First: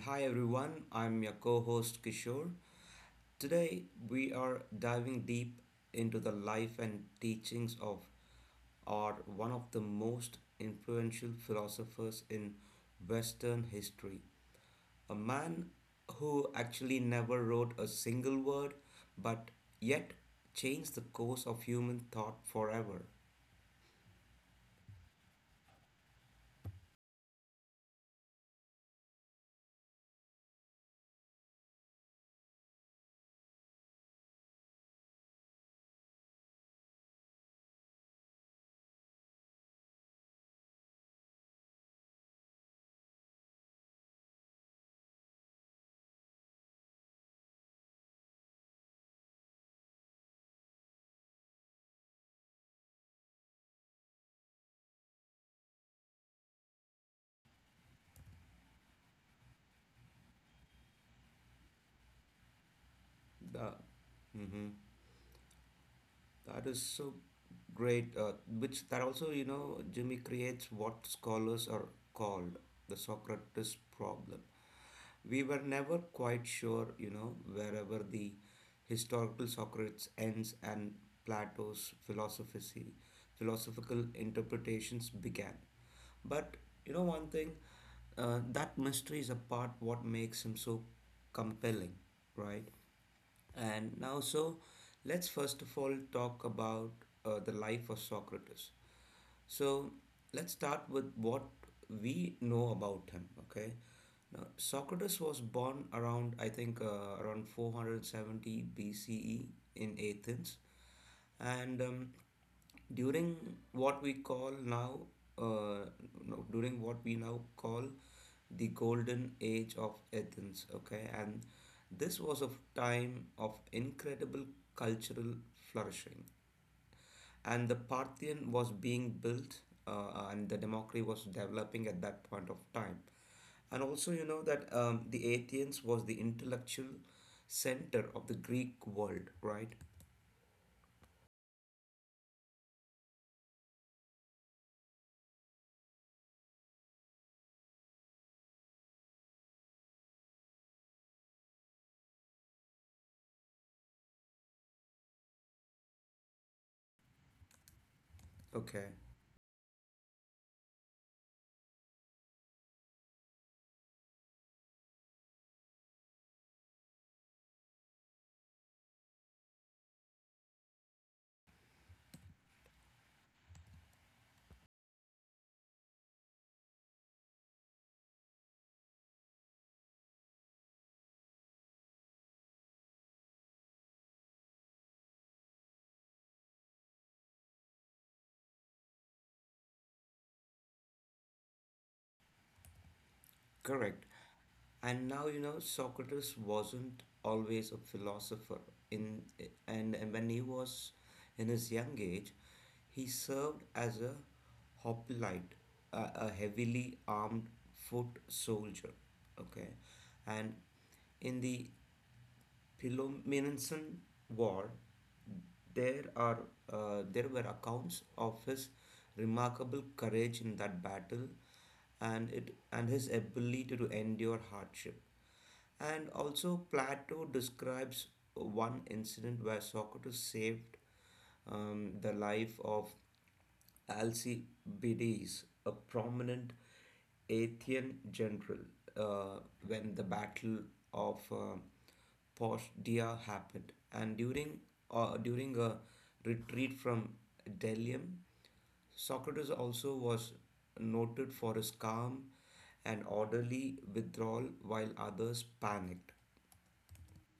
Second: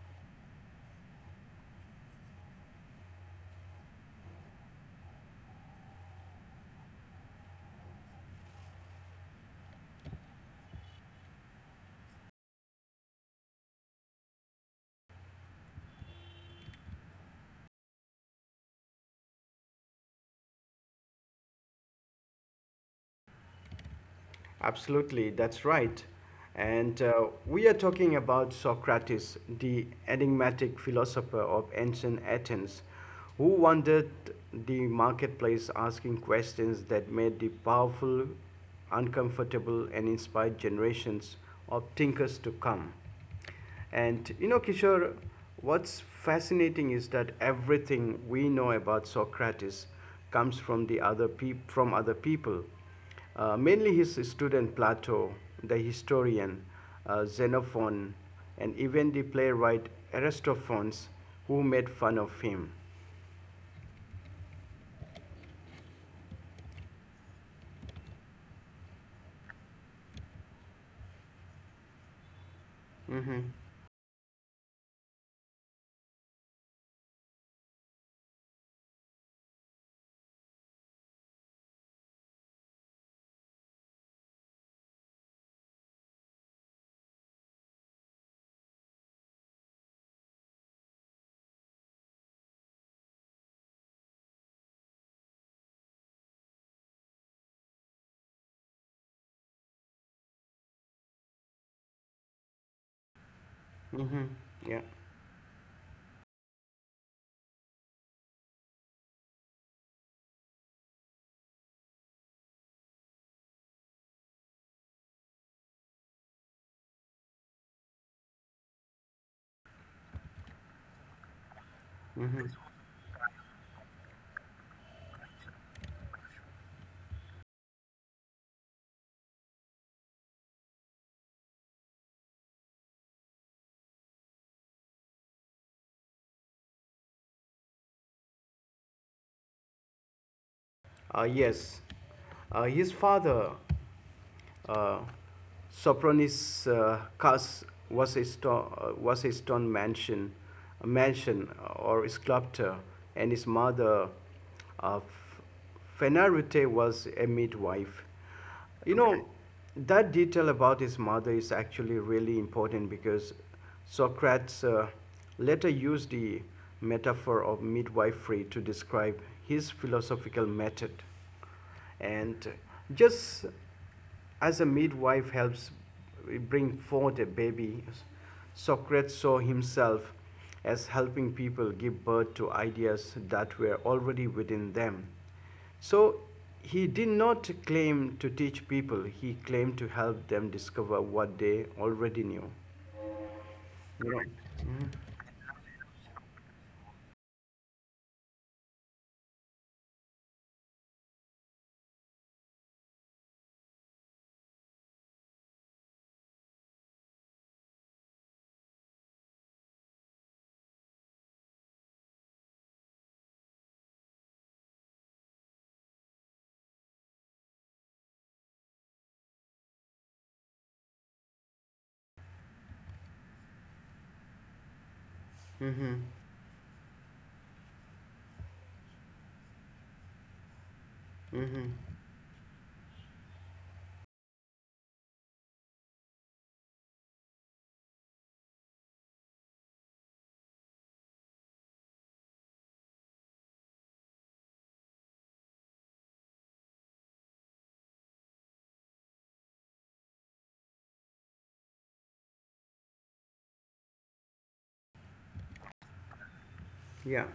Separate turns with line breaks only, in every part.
hi everyone, I'm your co host Kishore. Today we are diving deep into the life and teachings of or one of the most influential philosophers in Western history. A man who actually never wrote a single word but yet changed the course of human thought forever.
Absolutely, that's right. And we are talking about Socrates, the enigmatic philosopher of ancient Athens, who wandered the marketplace asking questions that made the powerful uncomfortable, and inspired generations of thinkers to come. And you know, Kishore, what's fascinating is that everything we know about Socrates comes from from other people, mainly his student Plato, the historian Xenophon, and even the playwright Aristophanes, who made fun of him.
The, mhm. That is so great, which that also, Jimmy, creates what scholars are called the
Mm-hmm.
Socrates problem. We were never quite sure, wherever the historical Socrates ends and Plato's philosophical interpretations began. But you know one thing, that mystery is a part what makes him so compelling, right? And now, so let's first of all talk about the life of Socrates. So let's start with what we know about him. Okay, now
Yeah.
Socrates was born around I think around 470 BCE in Athens, and during what we call now uh, no, during what we now call the golden age of Athens. Okay, and this was a time of incredible cultural flourishing, and the Parthian was being built, and the democracy was developing at that point of time. And also, you know that the Athens was the intellectual center of the Greek world, right?
Yes. His father, Uh, Sopron's, cause, was a stone mansion, a mansion or a sculpture, and his mother, uh, Fenarute, was a midwife.
Okay.
You, okay, know, that detail about his mother is actually really important because Socrates later used the metaphor of midwifery to describe his philosophical method, and just as a midwife helps bring forth a baby, Socrates saw himself as helping people give birth to ideas that were already within them. So he did not claim to teach people, he claimed to help them discover what they already knew, you know?
Correct. And now, you know, Socrates wasn't always a philosopher in and when he was in his young age, he served as a hoplite, a heavily armed foot soldier. Okay, and in the Peloponnesian War, there are there were accounts of his remarkable courage in that battle, and his ability to endure hardship.
Mm-hmm.
And also, Plato describes one incident where Socrates saved
Mm-hmm.
the life of Alcibiades, a prominent Athenian general, uh, when the Battle of Postia happened. And during a retreat from Delium, Socrates also was noted for his calm and orderly withdrawal while others panicked.
Yeah.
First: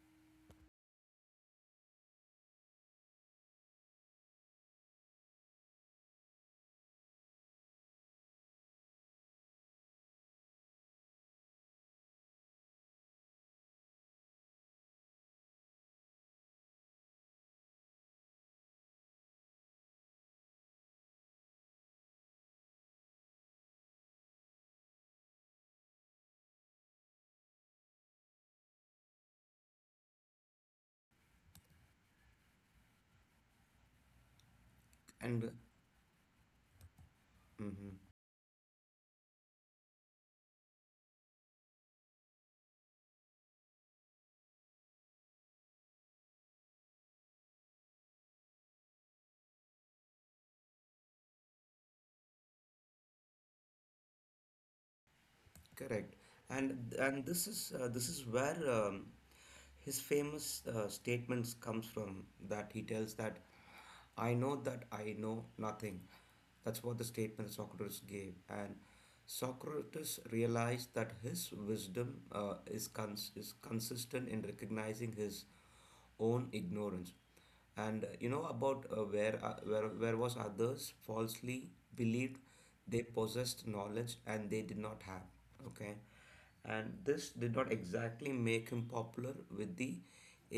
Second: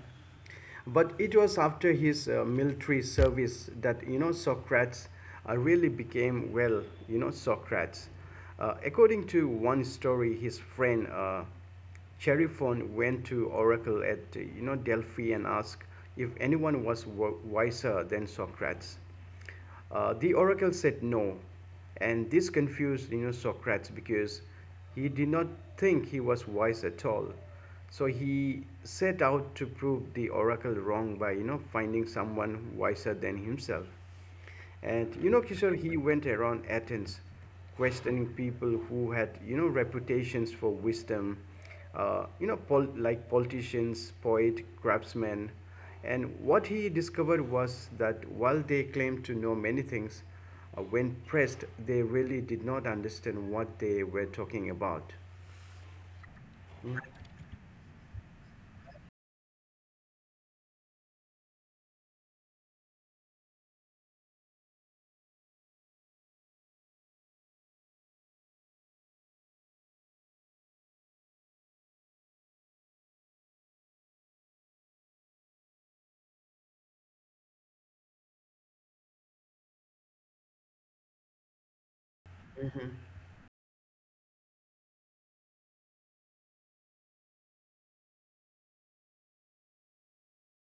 But it was after his military service that, you know, Socrates really became, well, you know, Socrates. According to one story, his friend Cheriphon went to Oracle at, you know, Delphi and asked if anyone was wiser than Socrates. The oracle said no, and this confused, you know, Socrates because he did not think he was wise at all. So he set out to prove the oracle wrong by, you know, finding someone wiser than himself. And you know,
And
Kishore, he went around Athens
mhm.
questioning people who had, you know, reputations for wisdom, you know, like politicians, poet, craftsmen. And what he discovered was that while they claimed to know many things, when pressed, they really did not understand what they were talking about.
Correct. And this is where his famous statements comes from, that he tells that, "I know that I know nothing." That's what the statement Socrates gave. And Socrates realized that his wisdom is consistent in recognizing his own ignorance, and you know about, where was others falsely believed they possessed knowledge and they did not have. Okay, and this did not exactly make him popular with the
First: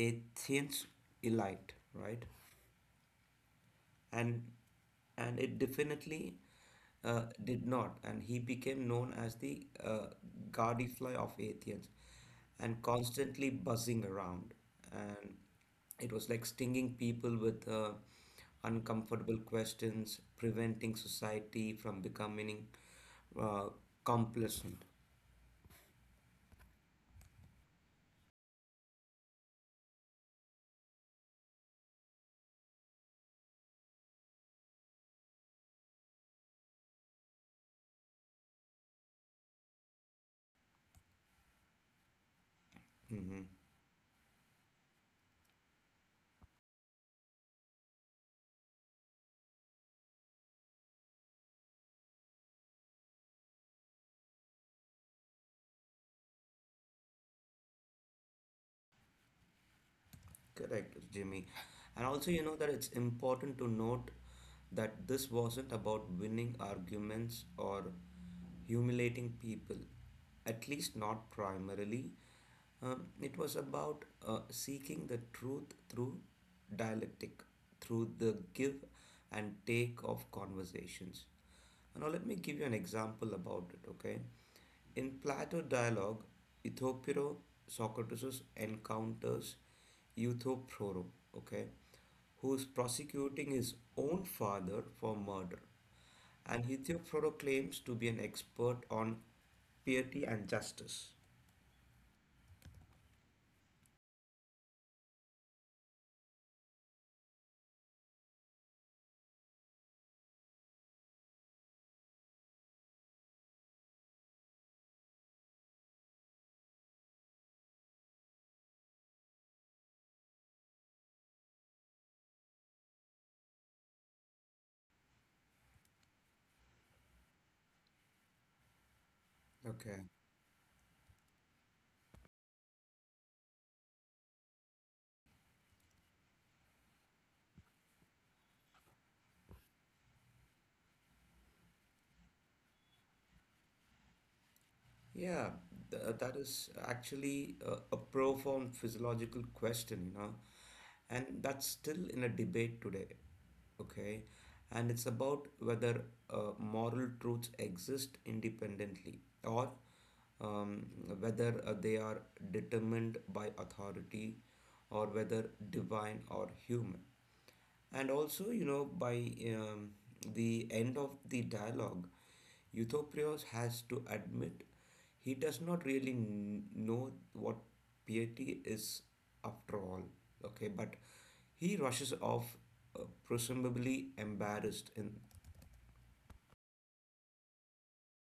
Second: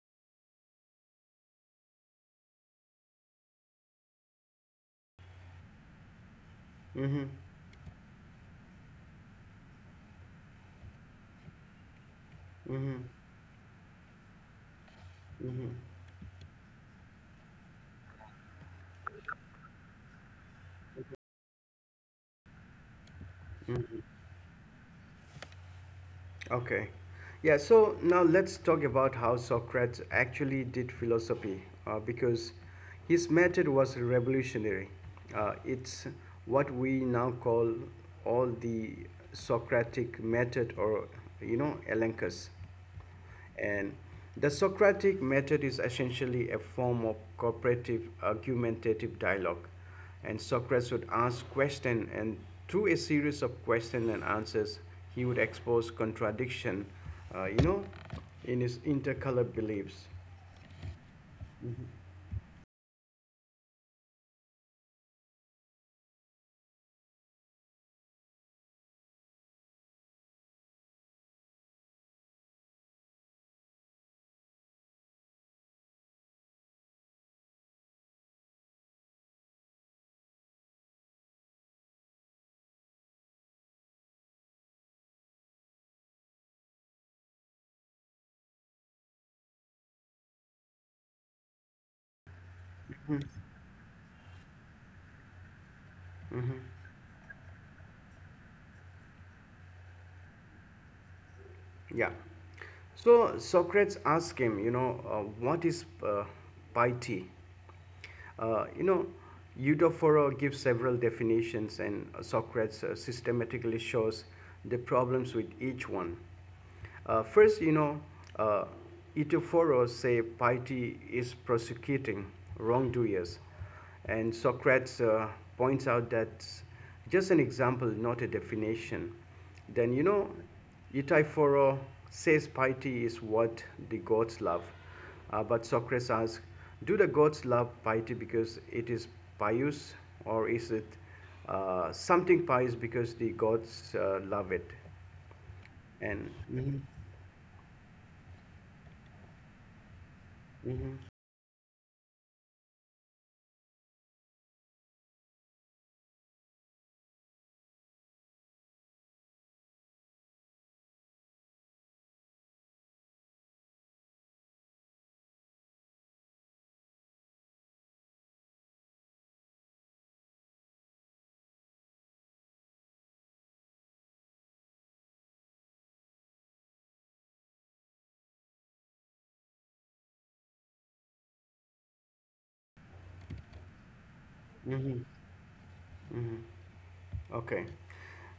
Athenians elite, right? And and it definitely,
Mm-hmm,
did not. And he became known as the Gadfly of Athens, and
mm-hmm,
constantly buzzing around. And
mm-hmm.
it was like stinging people with uncomfortable questions, preventing society from becoming uh, complacent.
Okay. Yeah, so now let's talk about how Socrates actually did philosophy, because his method was revolutionary. It's what we now call all the Socratic method, or, you know, elenchus.
Mhm.
And the Socratic method is essentially a form of cooperative argumentative dialogue. And Socrates would ask questions, and through a series of questions and answers, he would expose contradiction, you know, in his intercolor beliefs.
Correct, Jimmy. And also, you know that it's important to note that this wasn't about winning arguments or humiliating people, at least not primarily. It was about seeking the truth through dialectic, through the give and take of conversations. Now, let me give you an example about it, okay? In Plato dialogue, Euthyphro, Socrates encounters Euthyphro, okay, who is prosecuting his own father for murder. And Euthyphro claims to be an expert on piety and justice.
Yeah. So Socrates asked him, you know, what is, piety? You know, Euthyphro gives several definitions, and Socrates systematically shows the problems with each one. First, you know, uh, Eutophoros say piety is prosecuting wrongdoers, and Socrates points out that just an example, not a definition. Then,
Okay.
you know, Euthyphro says piety is what the gods love. But Socrates asks, do the gods love piety because it is pious, or is it something pious because the gods love it?
Yeah, th-
And,
that is
mhm,
actually a profound physiological question,
mhm.
and that's still in a debate today. Okay, and it's about whether moral truths exist independently, or um, whether they are determined by authority, or whether divine or human. And also, by the end of the dialogue, Euthyphro has to admit he does not really know what piety is after all. Okay, but he rushes off, presumably embarrassed. And
Okay.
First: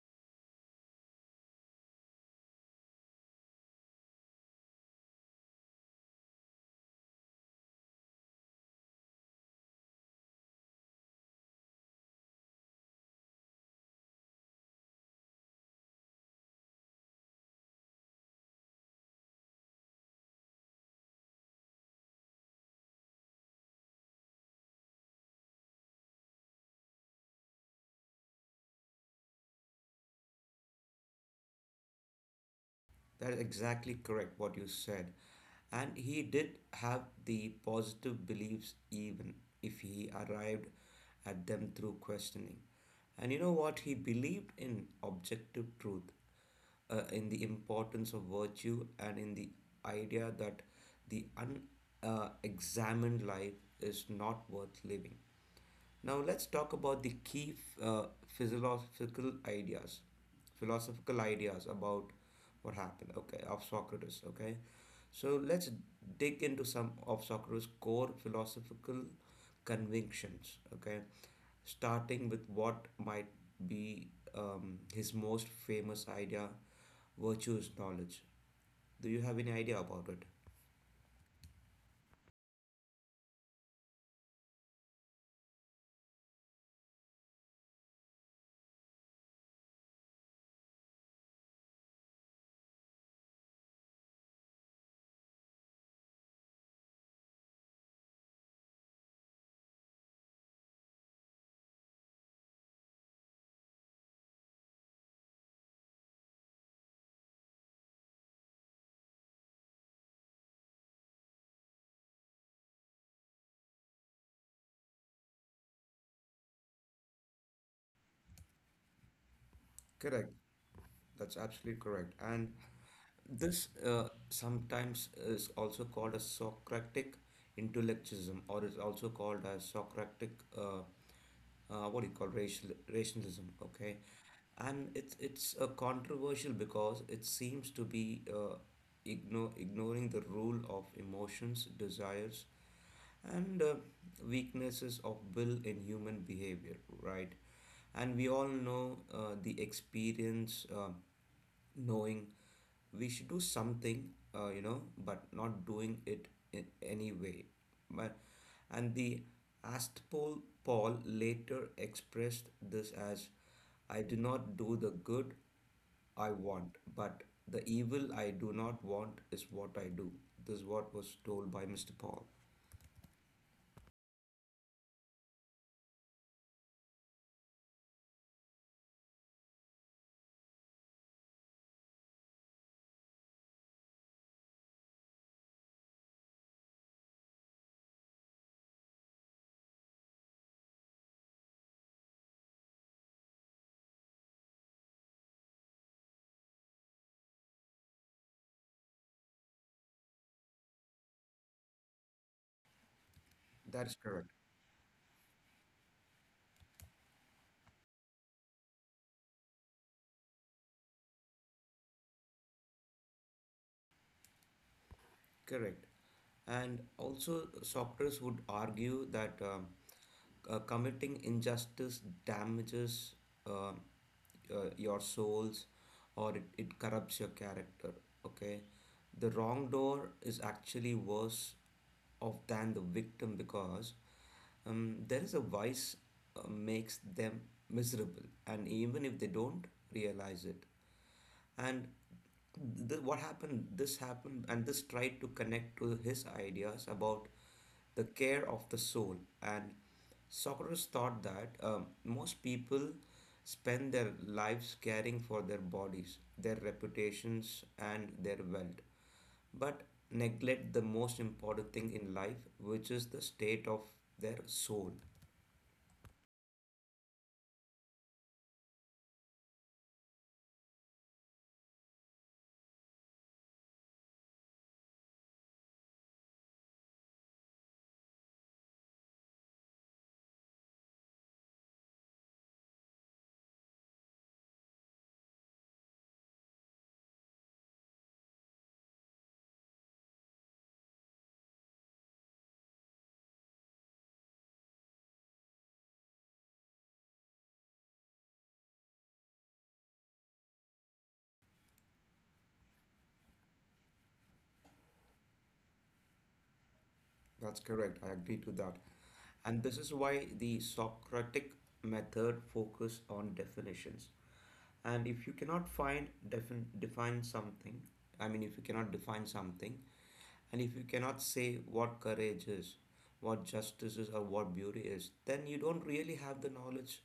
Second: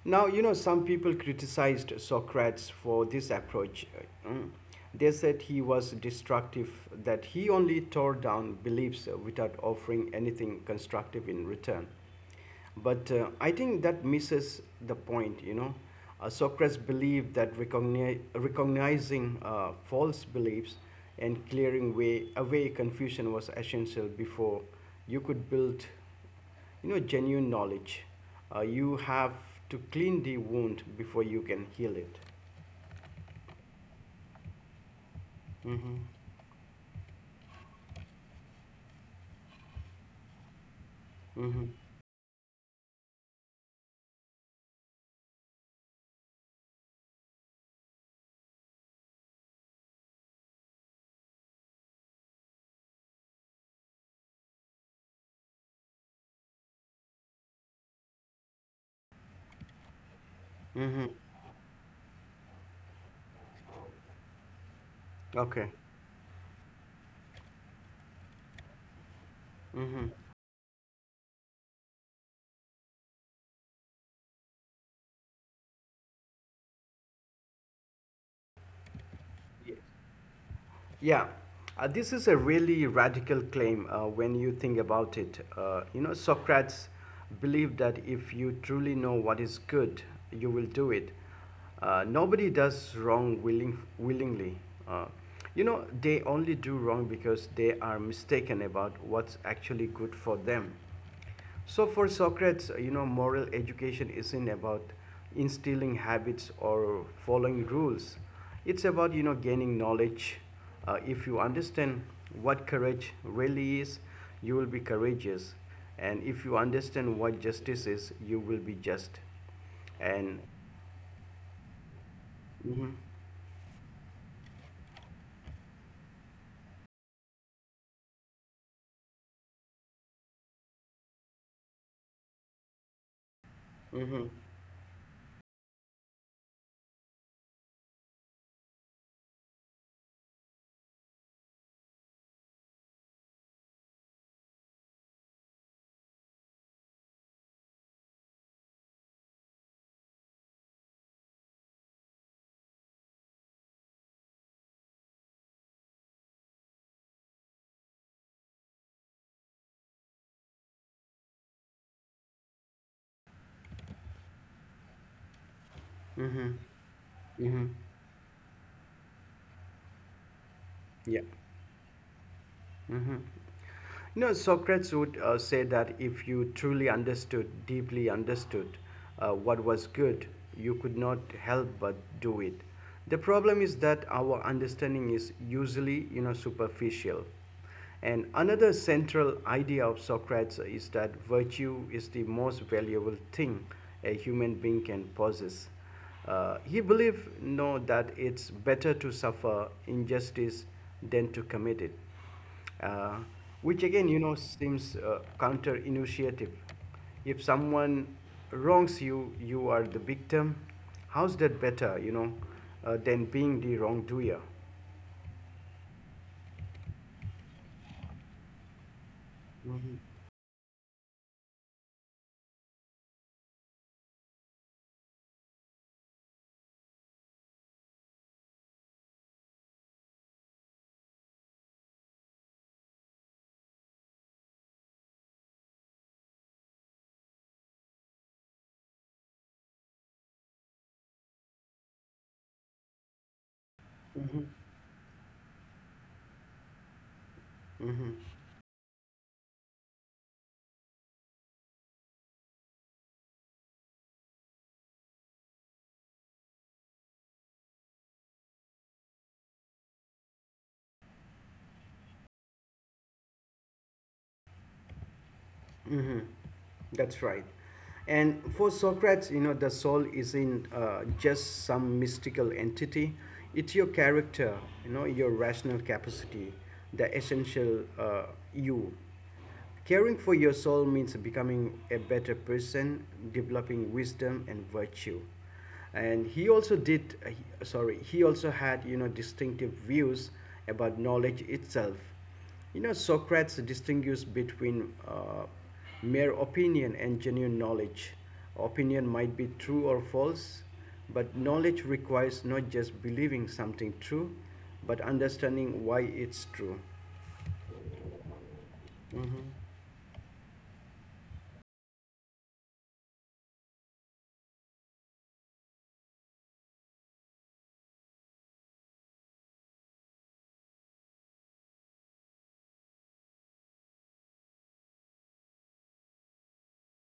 Now, you know, some people criticized Socrates for this approach. Mm. They said he was destructive, that he only tore down beliefs without offering anything constructive in return. But I think that misses the point, you know. Socrates believed that recognizing false beliefs, and clearing away confusion, was essential before you could build, you know, genuine knowledge. You have to clean the wound before you can heal it.
that is exactly correct what you said. And
Mm-hmm.
he did have the positive beliefs, even if he arrived at
Mm-hmm.
them through questioning. And you know what? He believed in objective truth, in the importance of virtue, and in the idea that the unexamined examined life is not worth living. Now, let's talk about the key uh, philosophical ideas,
Mm-hmm.
philosophical ideas about what happened. Okay, of Socrates. Okay, so let's
Okay.
dig into some of Socrates' core philosophical
Mm-hmm.
convictions. Okay, starting with what might be his most famous idea, virtues knowledge. Do you have any idea about it?
Yeah. This is a really radical claim when you think about it. You know, Socrates believed that if you truly know what is good, you will do it. Nobody does wrong willingly. Uh, you know, they only do wrong because they are mistaken about what's actually good for them. So for Socrates, you know, moral education isn't about instilling habits or following rules. It's about, you know, gaining knowledge. If you understand what courage really is, you will be courageous. And if you understand what justice is, you will be just.
Correct.
And,
That's absolutely correct. And
mm-hmm,
this sometimes is also called a Socratic intellectualism, or is also called as Socratic, uh, what do you call racial, rationalism. Okay,
mm-hmm,
and it's controversial because it seems to be ignoring the rule of emotions, desires, and weaknesses of will in human behavior, right? And we all know the experience. Knowing we should do something, but not doing it in any way, but and the astpol Paul later expressed this as, "I do not do the good I
mm-hmm,
want, but the
mm-hmm,
evil I do not want is what I do." This is what was
yeah.
told by Mr. Paul.
Mm-hmm. You know, Socrates would say that if you truly understood, deeply understood, what was good, you could not help but do it. The problem is that our understanding is usually, you know, superficial. And another central idea of Socrates is that virtue is the most valuable thing a human being can possess. He believed, no, that it's better to suffer injustice than to commit it, uh,
That
which
is
again, you
correct.
know, seems counterintuitive. If someone wrongs you, you are the victim. How's that better, you know, than being the wrongdoer?
Correct. And also, Socters would argue that committing injustice damages um your souls, or it corrupts your character. Okay. The wrongdoer is actually worse off than the victim because there is a vice, makes them miserable, and even if they don't realize it. And what happened, this happened,
Mhm.
and this tried to connect to his ideas about the
Mm-hmm.
care of the soul. And Socrates thought that most people spend their lives caring for their bodies, their reputations, and their wealth, but neglect the most important thing in life, which is the state of their soul.
Mm-hmm. That's right. And for Socrates, you know, the soul isn't just some mystical entity. It's your character, you know, your rational capacity, the essential, you. Caring for your soul means becoming a better person, developing wisdom and virtue. And he also had, you know, distinctive views about knowledge itself. You know, Socrates distinguished between mere opinion and genuine knowledge. Opinion might be true or false, but knowledge requires not just believing something true, but understanding why it's true.
That's correct. I agree to that. And this is why the Socratic method focus on definitions, and if you cannot find define define something, I mean, if you cannot define something, and if you cannot say what courage is, what justice is, or what beauty is, then you don't really have the knowledge,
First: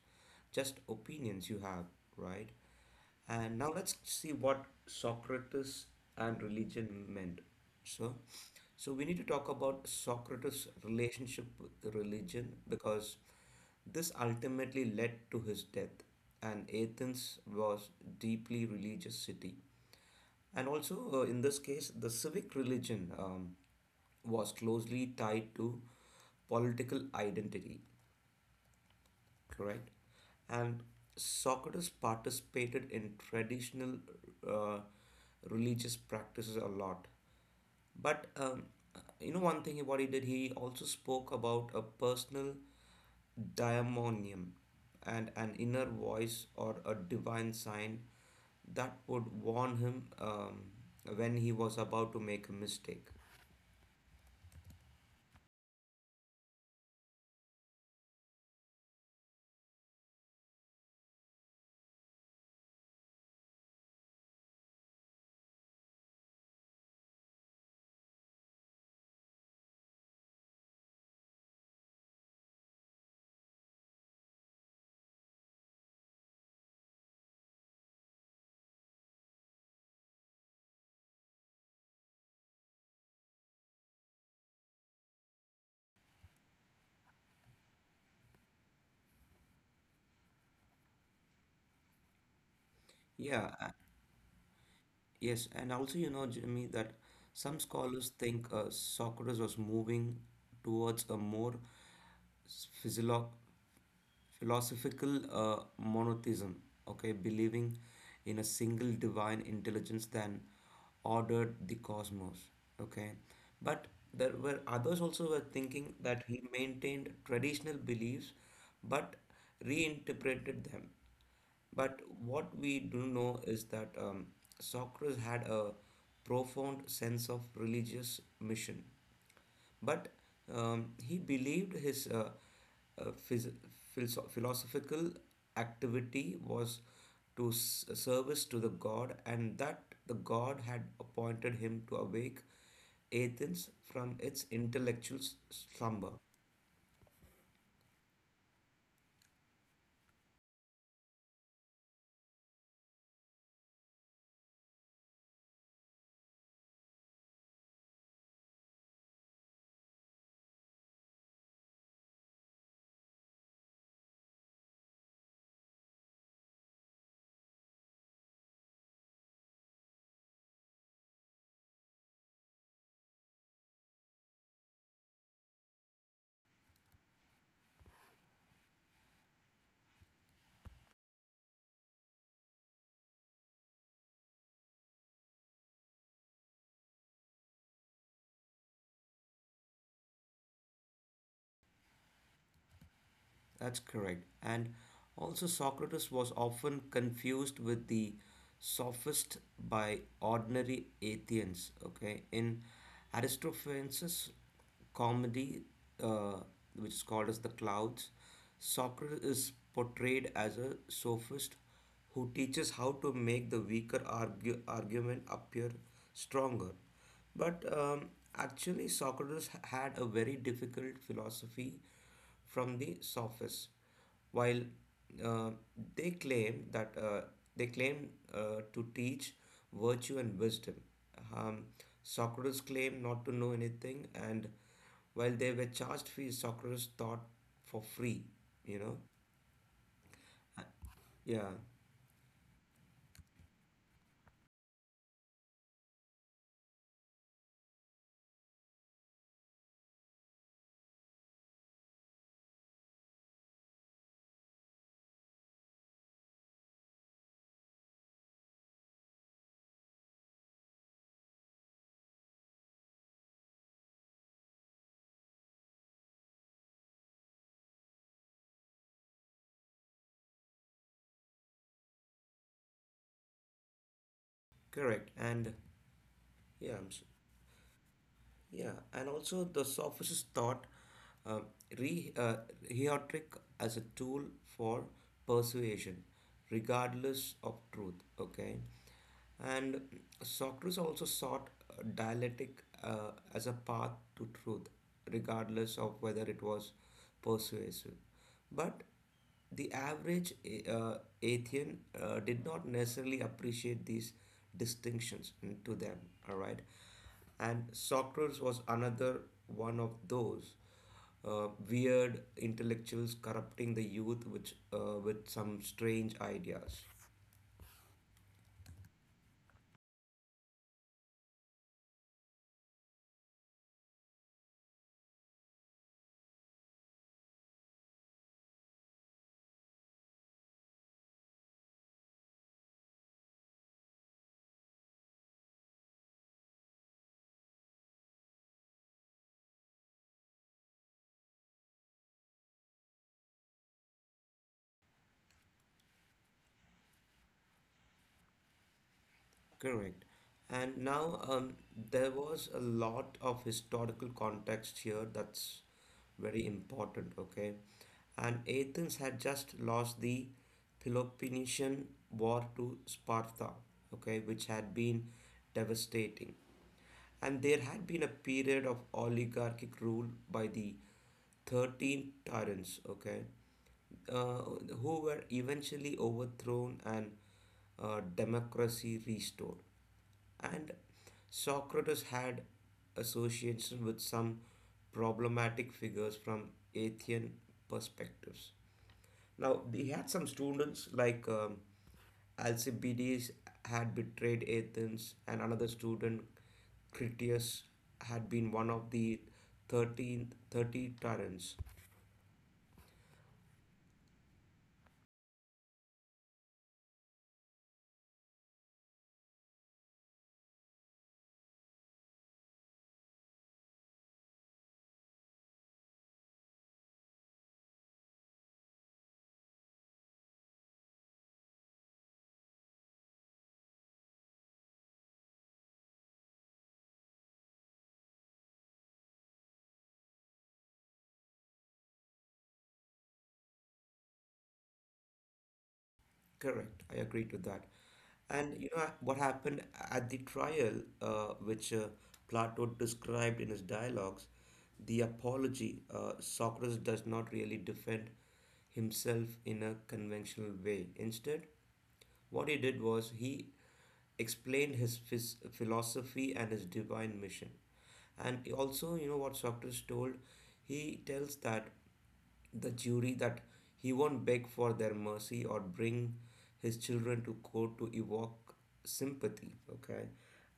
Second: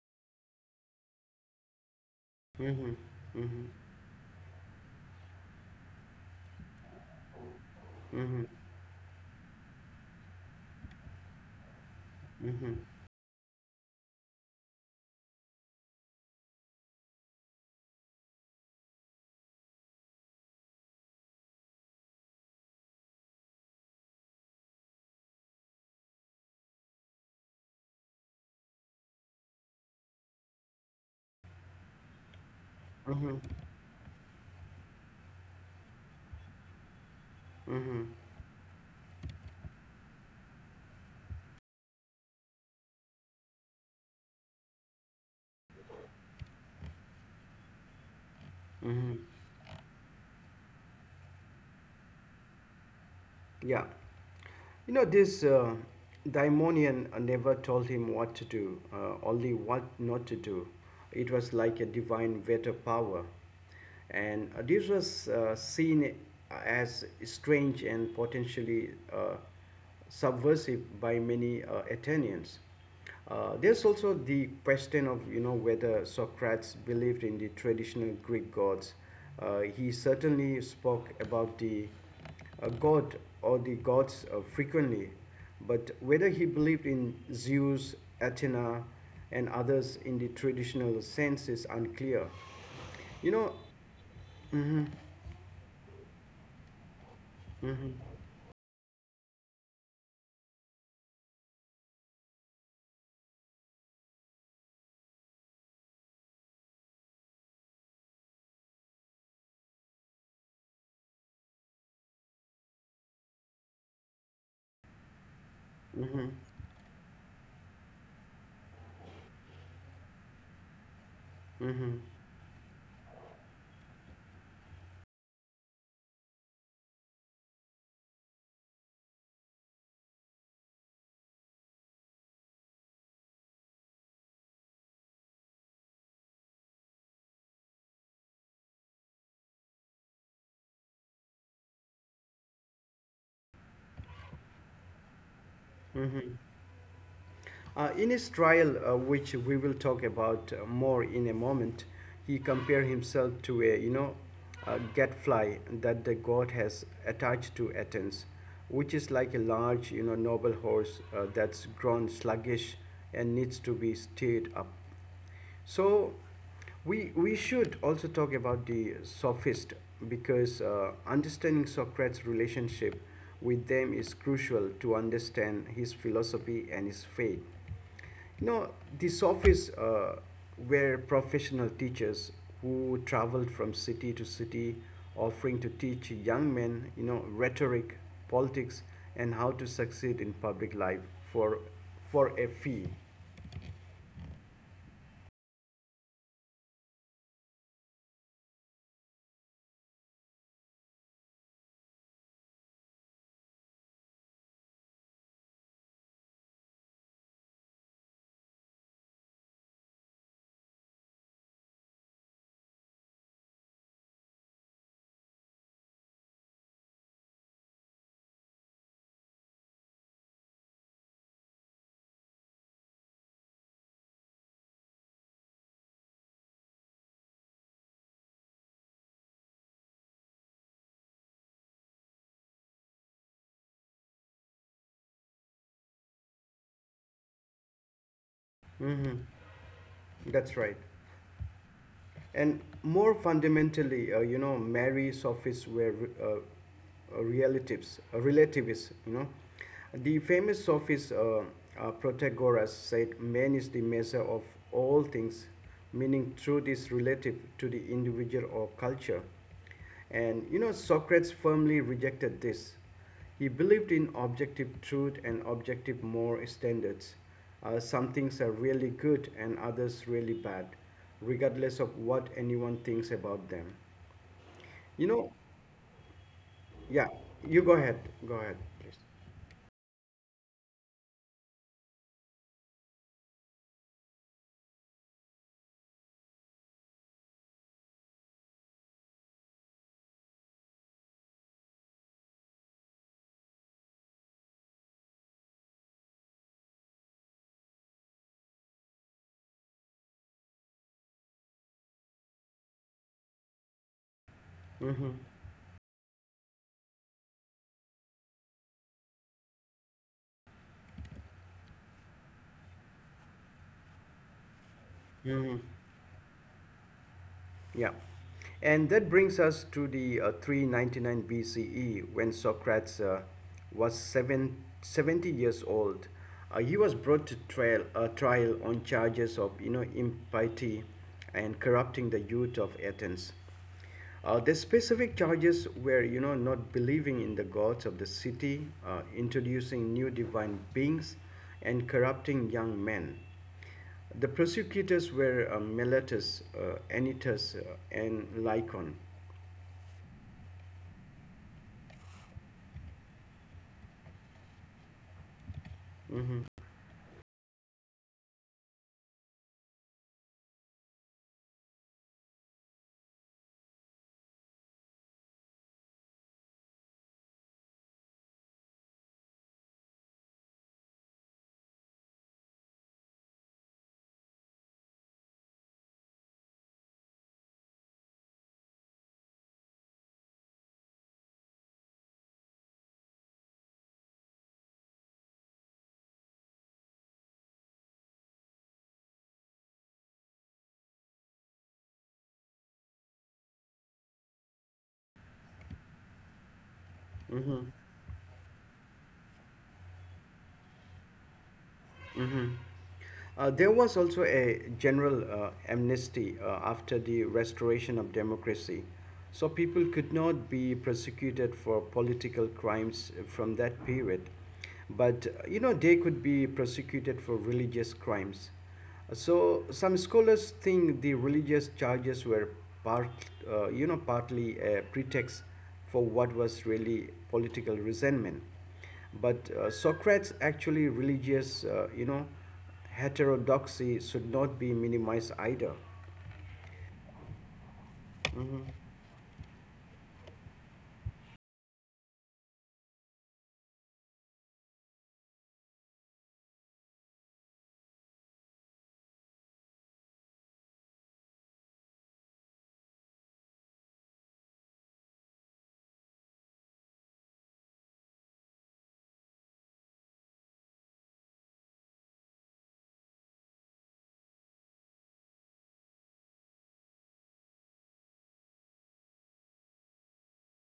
just opinions you have, right?
Mm-hmm.
And
Mm-hmm.
now let's see what Socrates and religion meant. So, so we need to talk about Socrates' relationship with religion because this ultimately led to his death, and Athens was deeply religious city. And also, in this case, the civic religion was closely tied to political identity, correct? And Socrates participated in traditional uh, religious practices a lot. But one thing what he did, he also spoke about a personal daimonium and an inner voice or a divine sign that would
Mm-hmm.
warn him when he was about to make a mistake.
Yeah. You know, this, daimonian never told him what to do, only what not to do. It was like a divine veto power. And this was seen as strange and potentially subversive by many Athenians. There's also the question of, you know, whether Socrates believed in the traditional Greek gods. He certainly spoke about the, a God, or the gods, frequently, but whether he believed in Zeus, Athena, and others in the traditional sense is unclear. You know.
Yeah,
Hmm.
yes, and also, you know, Jimmy, that some
Hmm.
scholars think Socrates was moving towards a more physio- philosophical monotheism, okay, believing in a single divine intelligence that ordered the cosmos, okay. But there were others also were thinking that
Hmm.
he maintained traditional beliefs but reinterpreted them. But
Hmm.
what we do know is that Socrates had a profound sense of religious mission. But he believed his uh, phys- philosophical activity was to service to the god, and that the god had appointed him to awake Athens from its intellectual slumber.
Hmm. In his trial, which we will talk about more in a moment, he compared himself to a you know a gadfly that the god has attached to Athens, which is like a large, you know, noble horse that's grown sluggish and needs to be stirred up. So we should also talk about the sophist, because understanding Socrates' relationship with them is crucial to understand his philosophy and his faith. You know, the sophists were professional teachers who traveled from city to city, offering to teach young men, you know, rhetoric, politics, and how to succeed in public life for for a fee.
That's correct. And also, Socrates was often confused with the sophist by ordinary Athenians. Okay, in Aristophanes' comedy, uh, which is called as The Clouds, Socrates is portrayed as a sophist who teaches how to make the weaker argument appear stronger. But actually, Socrates had a very difficult philosophy from the sophists, while uh, they claim that uh, they claim to teach virtue and wisdom. Um, Socrates claimed not to know anything, and while they were charged fees, Socrates taught for free. You know,
Hmm. That's
Uh,
right.
yeah.
And more fundamentally, you know, Mary Sophists were, relativists, you know. The famous Sophist, Protagoras said, "Man is the measure of all things," meaning truth is relative to the individual or culture. And you know, Socrates firmly rejected this. He believed in objective truth and objective moral standards. Some things are really good and others really bad, regardless of what anyone thinks about them.
Correct.
You know,
And yeah. I'm
yeah, you go ahead. Go ahead,
Yeah,
please.
and also the sophists thought uh, re rhetoric as a tool for persuasion, regardless of truth. Okay, and Socrates also sought dialectic as a path to truth, regardless of whether it was persuasive. But the average uh, Athean did not necessarily appreciate these distinctions to them, all right? And Socrates was another one of those weird intellectuals corrupting the youth, with
Mm-hmm.
some strange ideas.
Yeah. And that brings us to the 399 BCE when Socrates was 70 years old. He was brought to trial, on charges of, you know, impiety and corrupting the youth of Athens. The specific charges were, you know, not believing in the gods of the city, introducing new divine beings, and corrupting young men. The prosecutors were, Miletus, Anytus, and Lycon.
Correct. And now there was a lot of historical context here that's very
Hmm.
important, okay? And Athens had just lost the Peloponnesian War to Sparta, okay, which had been devastating. And there had been a period of oligarchic rule by the 13 tyrants, okay, uh, who were eventually overthrown and democracy restored. And Socrates had association with some problematic figures from Athenian perspectives. Now, he had some students like Alcibiades had betrayed Athens, and another student, Critias,
Hmm.
had been one of the 13 30 tyrants.
There was also a general amnesty after the restoration of democracy, so people could not be prosecuted for political crimes from that period. But you know, they could be prosecuted for religious crimes. So some scholars think the religious charges were part, you know, partly a pretext for what was really political resentment. But Socrates actually religious, you know, heterodoxy should not be minimized either.
Correct, I agree to that. And you know what happened at the trial, which Plato described in his dialogues, The Apology. Socrates does not really defend himself in a conventional way. Instead, what he did was he explained his philosophy and his divine mission. And also, you know what Socrates told? He tells that the jury that he won't beg for their mercy or bring his children to court to evoke sympathy, okay,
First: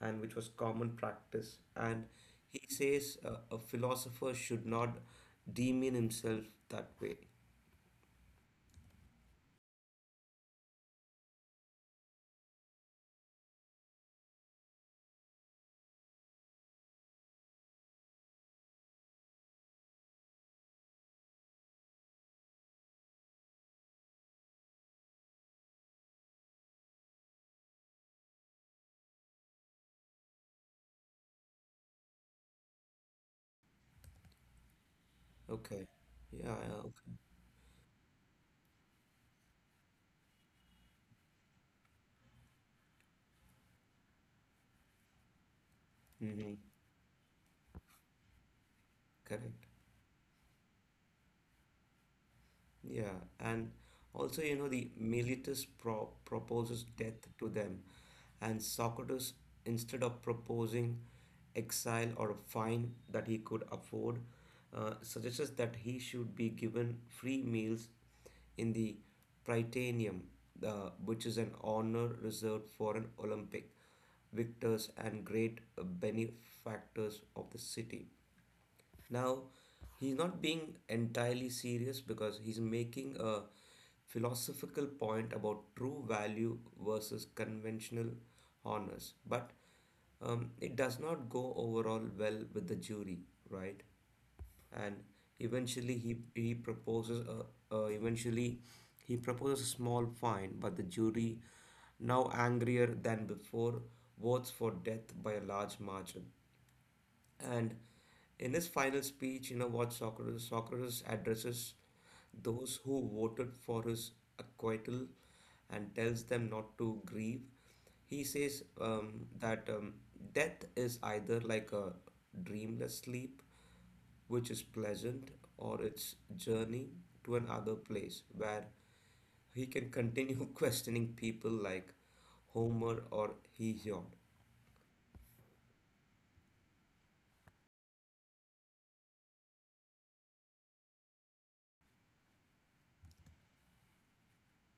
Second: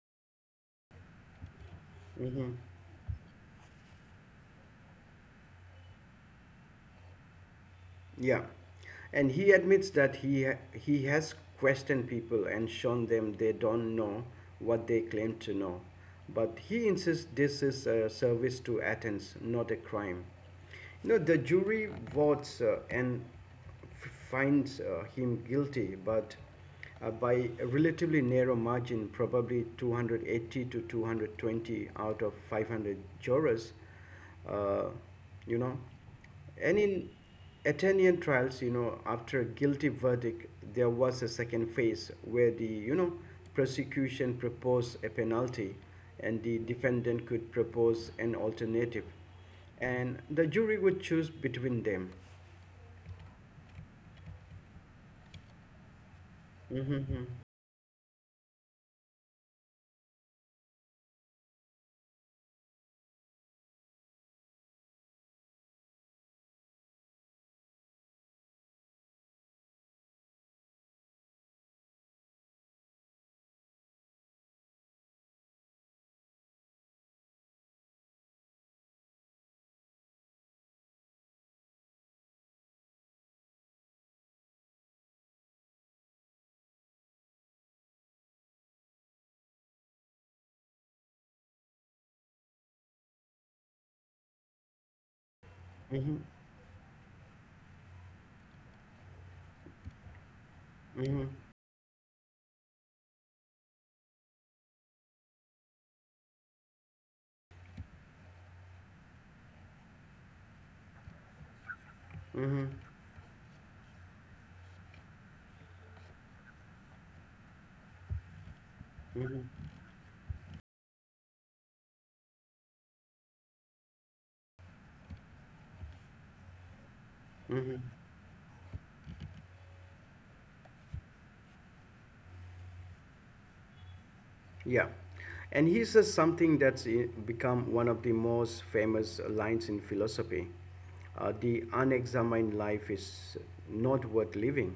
and which was common practice. And he says a philosopher should not demean himself that way,
Yeah. And he admits that he has questioned people and shown them they don't know what they claim to know. But he insists this is a service to Athens, not a crime. You know, the jury votes and finds him guilty, but, by a relatively narrow margin, probably 280 to 220 out of 500 jurors, uh, you know.
okay. Yeah,
And in Athenian trials, you know, after a guilty verdict, there was a second phase where the, you know, prosecution proposed a penalty,
yeah,
and
okay.
the defendant could propose an alternative.
Correct.
And the jury would choose between them.
Yeah, and also, you know, the Miletus proposes death
Hmm.
to them, and Socrates, instead of proposing exile or a fine that he could afford, suggests that he should be given free meals in the Prytaneum, which is an honor reserved for an Olympic victors and great benefactors of the city. Now, he's not being entirely serious because he's making a philosophical point about true value versus conventional honors, but it does not go overall well with the jury, right? And eventually, he proposes a, eventually he proposes a small fine, but the
Mm-hmm.
jury, now angrier than before, votes for death by a large margin. And in his final speech, you know what Socrates addresses
Mm-hmm.
those who voted for his acquittal and tells them not to grieve. He says
Mm-hmm.
that death is either like a dreamless sleep, which is pleasant, or its journey to another place where he can continue questioning people like Homer or Hesiod.
Yeah. And he says something that's become one of the most famous lines in philosophy. The unexamined life is not worth living.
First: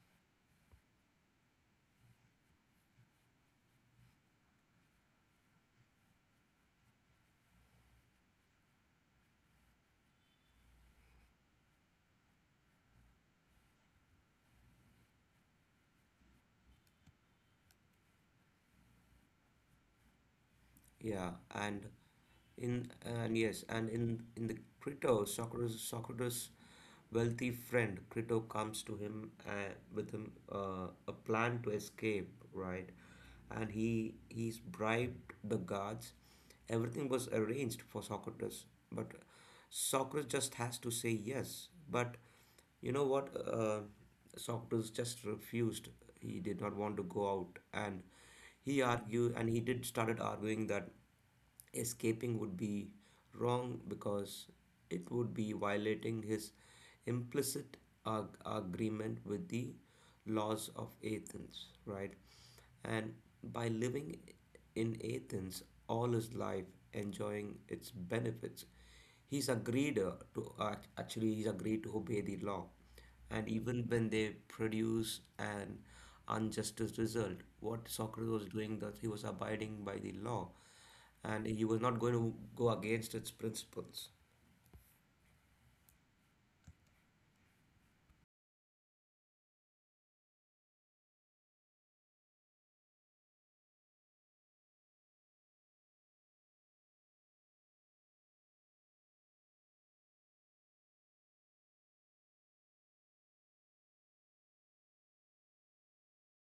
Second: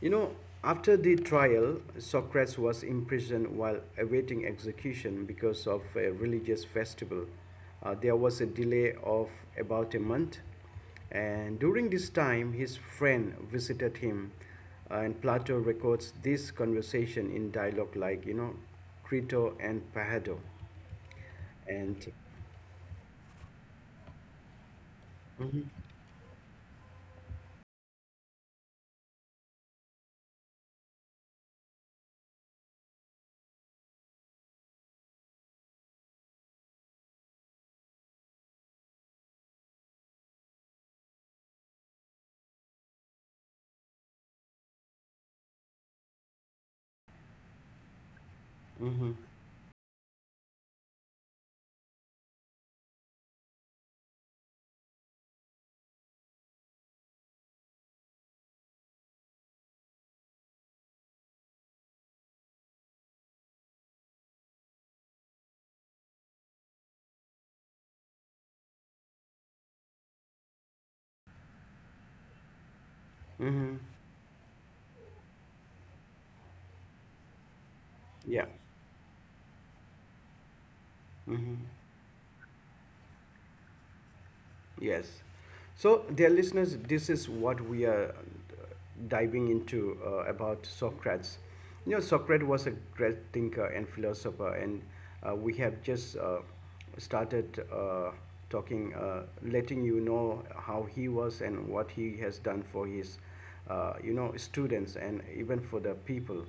You know, after the trial, Socrates was imprisoned while awaiting execution because of a religious festival. There was a delay of about a month. And during this time, his friend visited him, and Plato records this conversation in dialogue like, you know, Crito and Pahado.
Yeah, and
And,
In and yes, and in the Crito, Socrates' wealthy friend Crito comes to him with him a plan to escape, right? And he's bribed the guards. Everything was arranged for Socrates, but Socrates just has to say yes. But you know what? Socrates just refused. He did not want to go out, and he
mm-hmm,
argued, and he did started arguing that escaping would be wrong because it would be violating his implicit agreement with the laws of Athens, right? And by living in Athens all his life, enjoying its benefits, he's agreed to actually he's agreed to obey the law. And
mm-hmm,
even when they produce an unjust result, what Socrates
yeah,
was doing that he was abiding by the law and
mm-hmm,
he was not going to go against its principles.
yes. So, dear listeners, this is what we are diving into, about Socrates. You know, Socrates was a great thinker and philosopher, and we have just started talking, letting you know how he was and what he has done for his, students and even for the people.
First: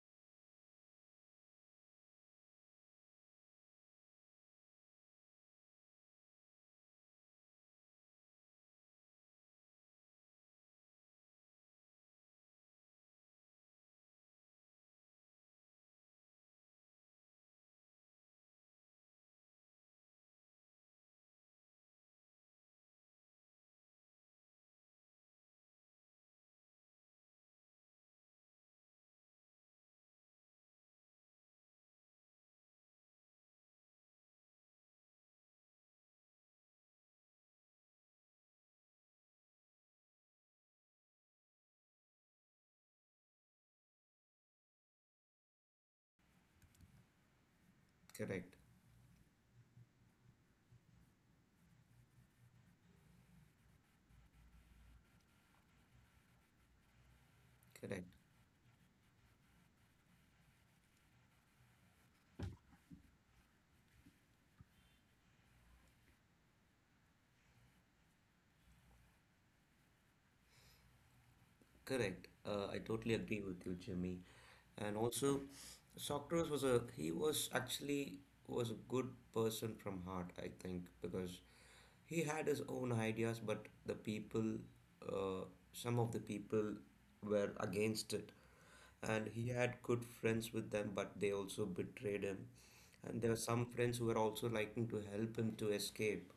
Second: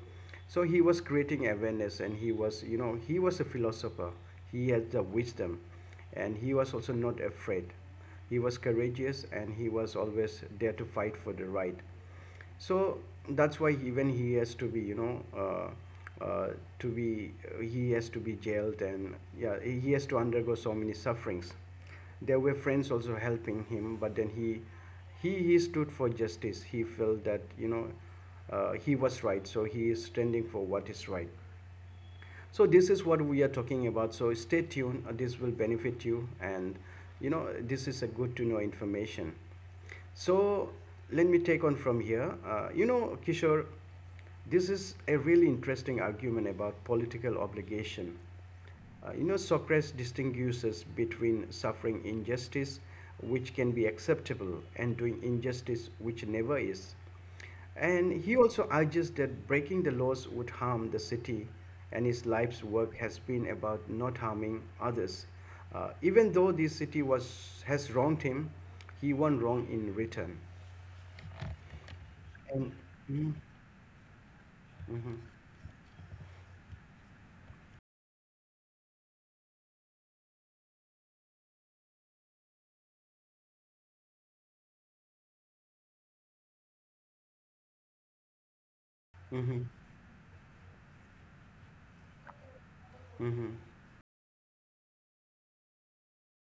So he was creating awareness, and he was a philosopher. He had the wisdom, and he was also not afraid. He was courageous, and he was always there to fight for the right, so that's why even he has to be, uh, uh, to be he has to be jailed, and yeah, he has to undergo so many sufferings. There were friends also helping him, but then he stood for justice. He felt that, he was right, so he is standing for what is right. So this is what we are talking about, so stay tuned. This will benefit you, and you know, this is a good to know information. So let me take on from here. You know, Kishore, this is a really interesting argument about political obligation.
Correct,
You know, Socrates distinguishes between suffering injustice, which can be acceptable, and doing injustice, which never is.
correct,
And he also urges that breaking the laws would harm the city, and his life's work has been about not harming others. Even though the city was has wronged him, he won wrong in return.
Correct.
And
I totally
mhm,
agree with you, Jimmy. And
mhm,
also, Socrates was a he was actually was a good person from heart, I think, because he had his own ideas, but the people, uh, some of the people were against it. And he
mhm,
had good friends with them, but they also betrayed him. And there were
mhm,
some friends who were also liking to help him to escape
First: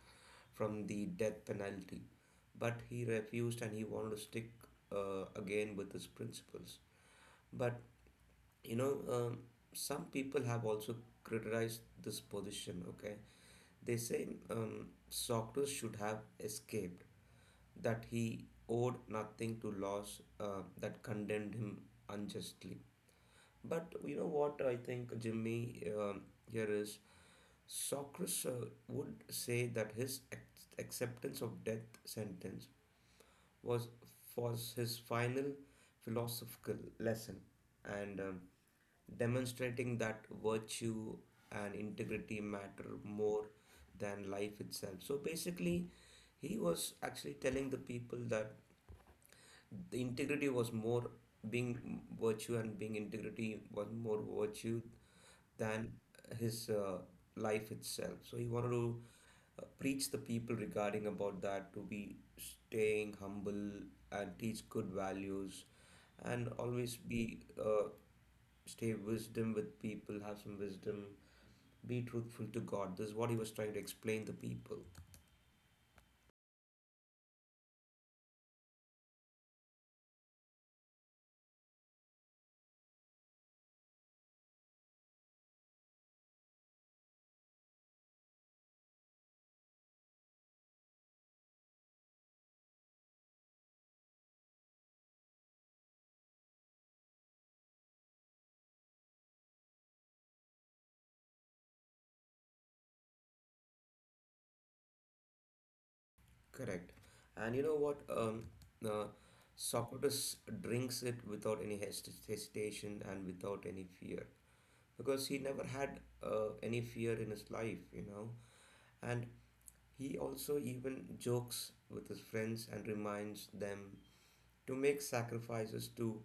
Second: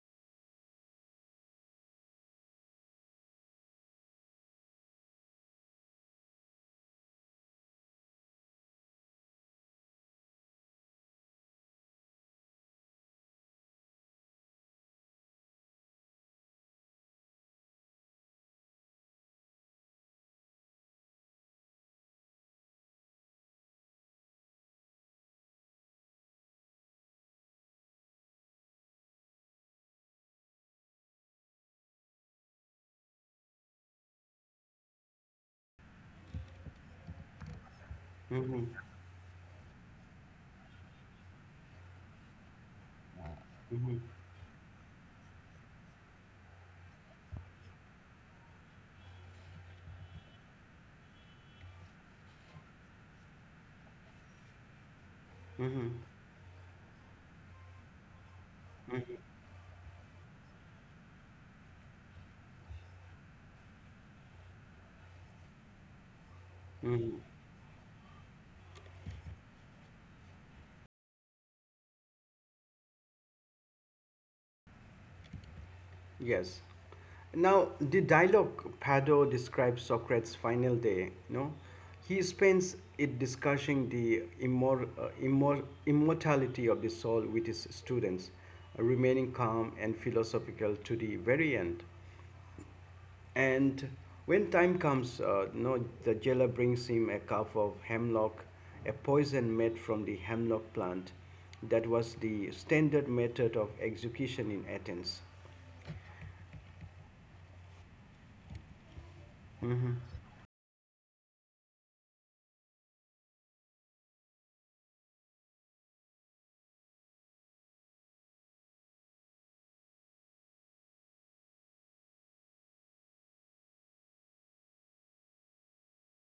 from the death penalty, but he refused and he wanted to stick again with his principles. But you know, some people have also criticized this position. Okay, they say Socrates should have escaped, that he owed nothing to laws that condemned him unjustly. But you know what I think, Jimmy, here is Socrates would say that his acceptance of death sentence was was his final philosophical lesson, and
mhm,
demonstrating that virtue and integrity matter more
mhm.
than life itself. So basically, he was actually telling the people that the integrity was more being virtue and being integrity was more virtue than
Mhm,
his life itself. So he wanted to
mhm,
preach the people regarding about that to be staying humble and teach good values and always
mhm.
be stay wisdom with people, have some wisdom, be truthful to God. This is what he was trying to explain to people.
Yes. Now, the dialogue Pado describes Socrates' final day. You know, he spends it discussing the immortality of the soul with his students, remaining calm and philosophical to the very end. And when time comes, you know, the jailer brings him a cup of hemlock, a poison made from the hemlock plant that was the standard method of execution in Athens.
Correct. And you know what? Uh, Socrates drinks it without any hesitation and without any fear because he never had any fear in his life, you know. And he also even jokes with his friends and reminds them to make sacrifices to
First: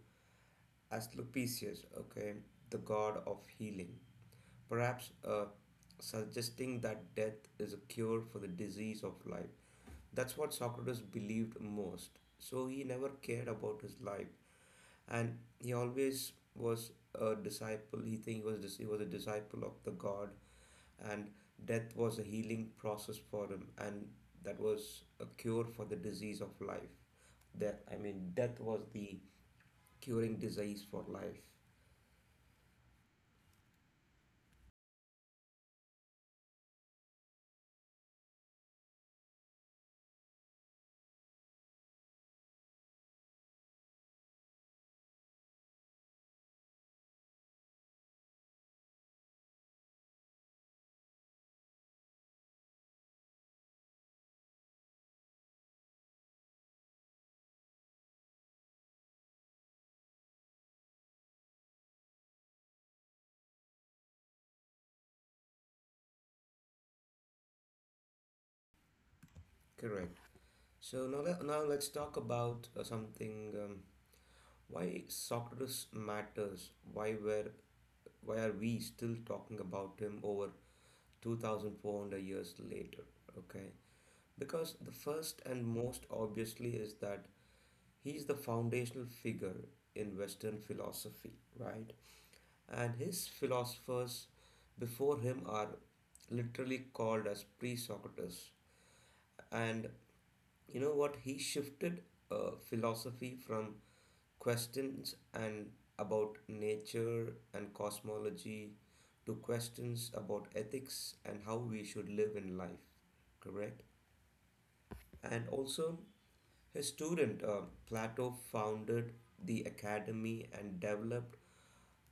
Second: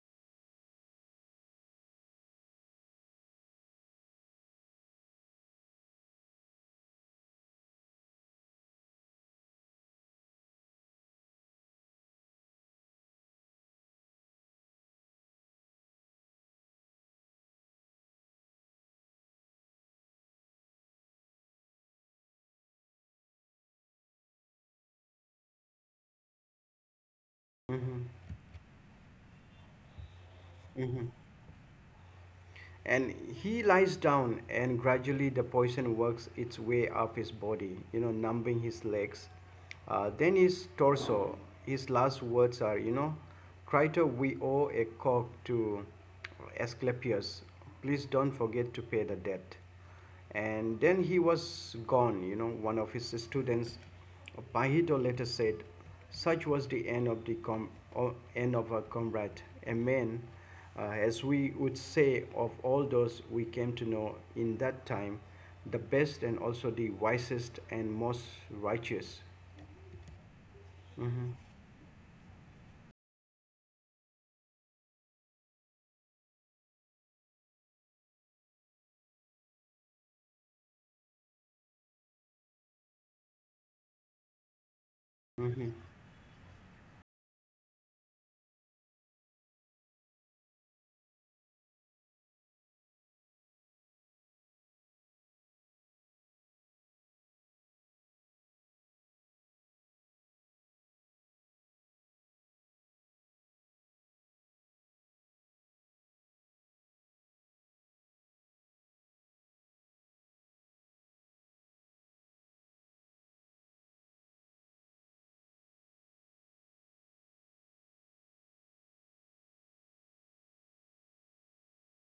Asclepius, okay, the god of healing. Perhaps suggesting that death is a cure for the disease of life. That's what Socrates believed most. So he never cared about his life, and he always was a disciple. He think he was he was a disciple of the God, and death was a healing process for him, and that was a cure for the disease of life. That I
Hmm.
mean, death was the curing disease for
Hmm.
life.
And he lies down, and gradually the poison works its way up his body, you know, numbing his legs. Then his torso. His last words are, you know, Crito, we owe a cock to Asclepius. Please don't forget to pay the debt. And then he was gone. You know, one of his students, Pahito, later said, such was the end of end of our comrade, a man, as we would say of all those we came to know in that time, the best and also the wisest and most righteous.
Correct. So
Hmm.
now let's talk about something. Why Socrates matters. Why are we still talking about him over 2400 years later? Okay, because the first and
Hmm.
most obviously is that he's the foundational figure in Western philosophy, right? And his philosophers before him are literally called as pre-Socrates. And you know what, he shifted philosophy from questions and about nature and cosmology to questions about ethics and how we should live in life, correct? And also, his student Plato founded the academy and developed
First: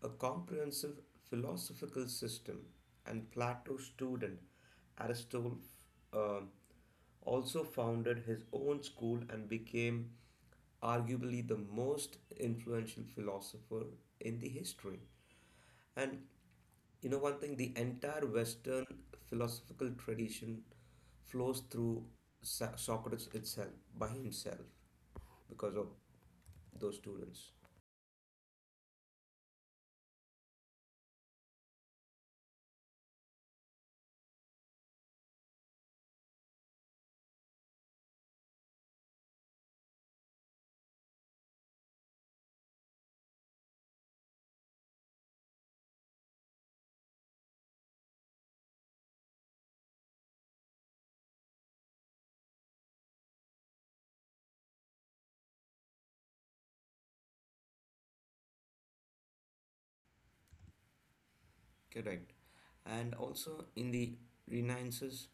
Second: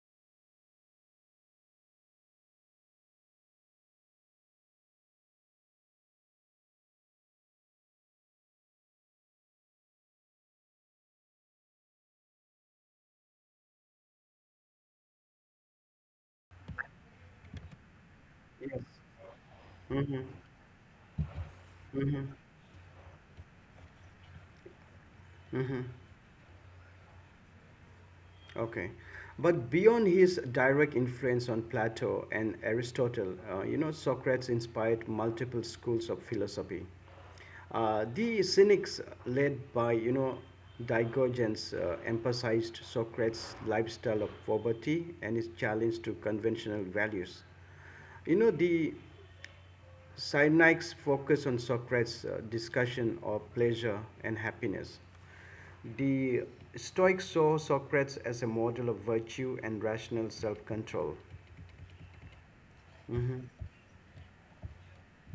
a comprehensive philosophical system. And Plato's student Aristotle uh, also founded his own school and became arguably the most influential philosopher in the history. And you know, one thing, the entire
Yes.
Western philosophical
Hmm.
tradition flows through
Hmm.
Socrates itself, by himself, because of
Hmm.
those students.
Okay. But beyond his direct influence on Plato and Aristotle, you know, Socrates inspired multiple schools of philosophy. The Cynics, led by, you know, Diogenes, emphasized Socrates' lifestyle of poverty and his challenge to conventional values. You know, the Synike's focus on Socrates' discussion of pleasure and happiness. The Stoics saw Socrates as a model of virtue and rational self control.
Correct. And also in the Renaissance,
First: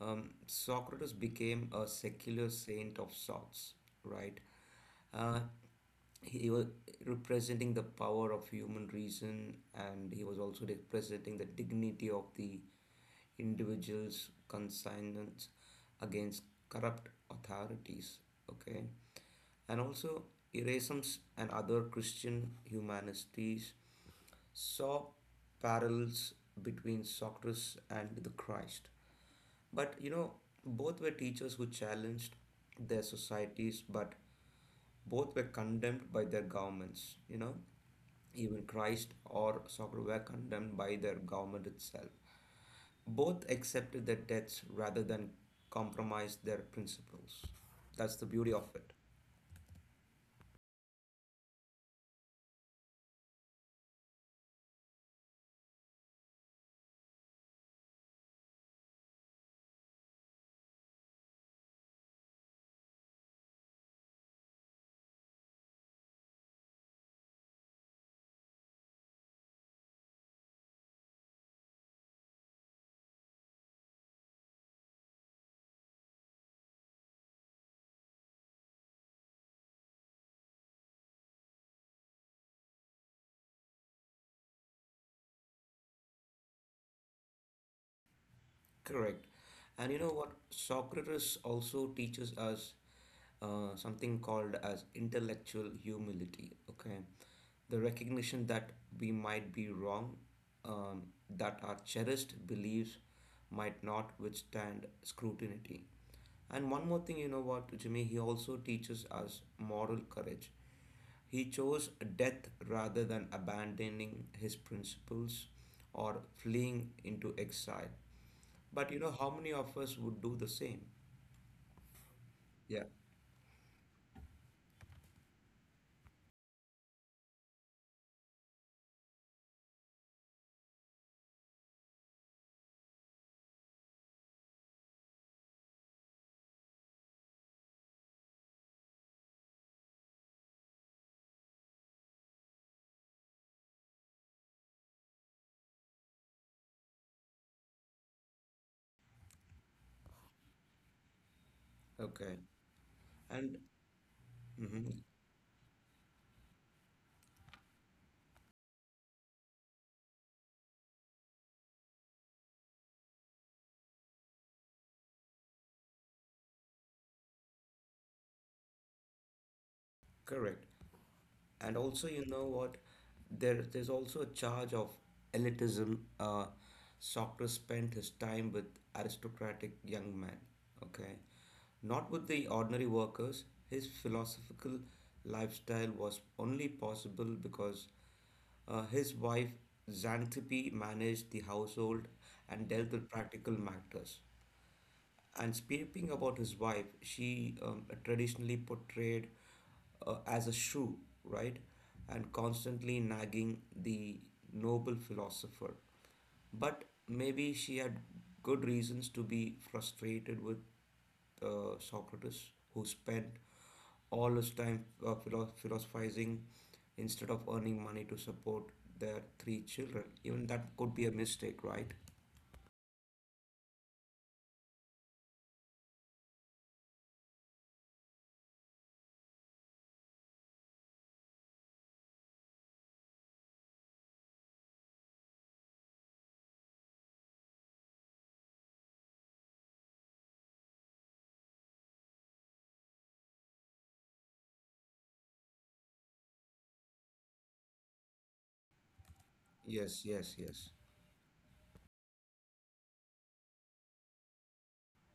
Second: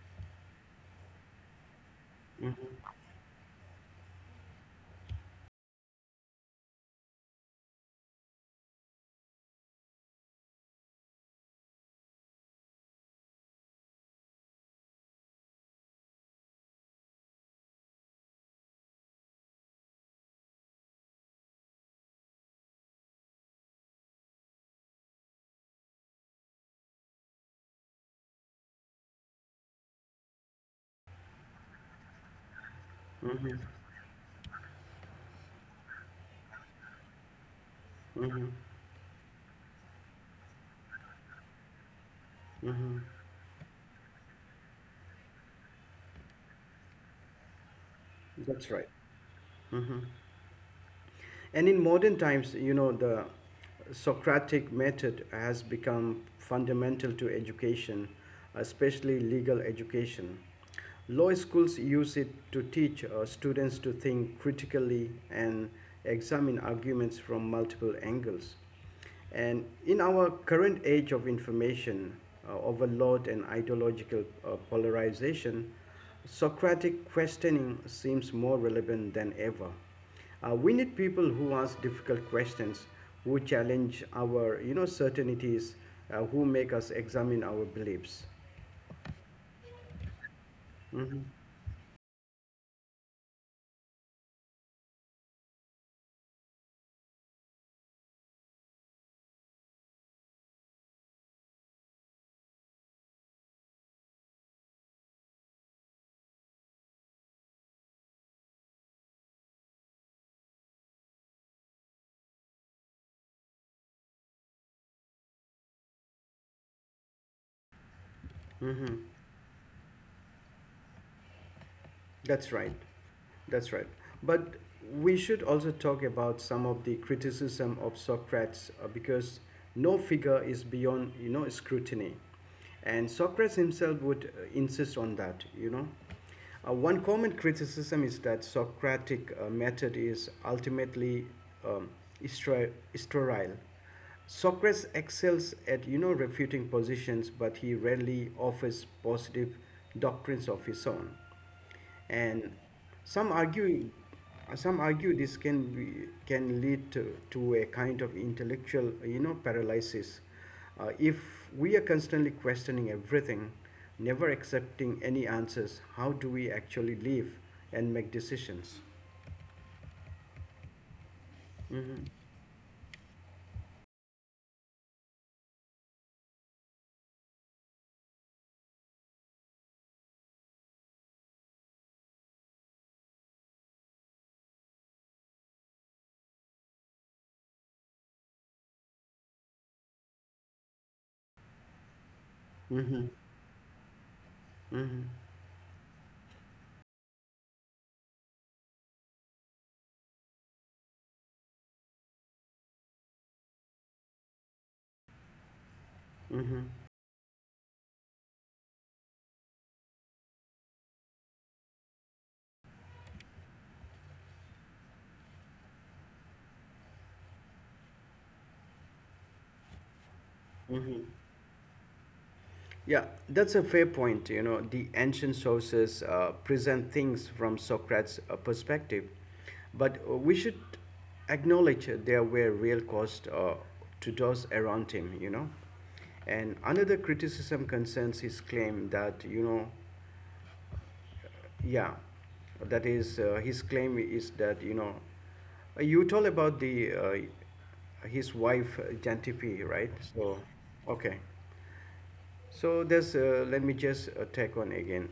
Socrates became a secular saint of sorts, right? Uh, he was representing the power of human reason, and he was also representing the dignity of the individual's conscience against corrupt authorities. Okay, and also Erasmus and other Christian humanities saw parallels between Socrates and the Christ. But you know, both were teachers who challenged their societies, but both were condemned by their governments, you know,
Mm-hmm.
even Christ or Socrates were condemned by their government itself.
Mm-hmm.
Both accepted their deaths rather than compromise their principles. That's the beauty of
That's right.
it.
Mm-hmm. And in modern times, you know, the Socratic method has become fundamental to education, especially legal education. Law schools use it to teach students to think critically and examine arguments from multiple angles. And in our current age of information, overload, and ideological polarization, Socratic questioning seems more relevant than ever. We need people who ask difficult questions, who challenge our you know certainties, who make us examine our beliefs.
Correct. And you know what? Socrates also teaches us something called as intellectual humility. Okay, the recognition that we might be wrong, um, that our cherished beliefs might not withstand scrutiny. And one more thing, you know what, Jimmy, he also teaches us moral courage. He chose death rather than abandoning his principles or fleeing into exile. But you know,
Mhm.
how many of us would do the same?
That's right.
Yeah,
That's right. But we should also talk about some of the criticism of Socrates because no figure is beyond, you know, scrutiny. And Socrates himself would insist on that, you know. One common criticism is that Socratic method is ultimately um, sterile. Socrates excels at you know refuting positions, but he rarely offers positive doctrines of his own.
okay.
And some
And
argue some
mhm,
argue this can lead to a kind of intellectual you know paralysis. If we are constantly questioning everything, never accepting any answers, how do we actually live and make decisions?
correct. And also
Mm-hmm,
you know what, there's also a charge of elitism. Socrates spent his time with aristocratic young men, okay, not with the ordinary workers. His philosophical lifestyle was only possible because his wife Xanthippe managed the household and dealt with
mm-hmm,
practical matters.
mm-hmm,
And speaking about his wife, she traditionally portrayed as a shrew, right? And constantly nagging the noble philosopher.
mm-hmm.
But maybe she had good reasons to be frustrated with Socrates, who spent all his time philosophizing instead of earning money to support their three children. Even that could be a
Mm-hmm.
mistake, right?
Yeah, that's a fair point. You know, the ancient sources present things from Socrates' perspective, but we should acknowledge there were real costs to those around him, you know. And another criticism concerns his claim that, you know, yeah, that is, his claim is that, you know, you told about the his wife, Jantipi, right?
Yes, yes,
So,
yes.
okay. So there's let me just take on again.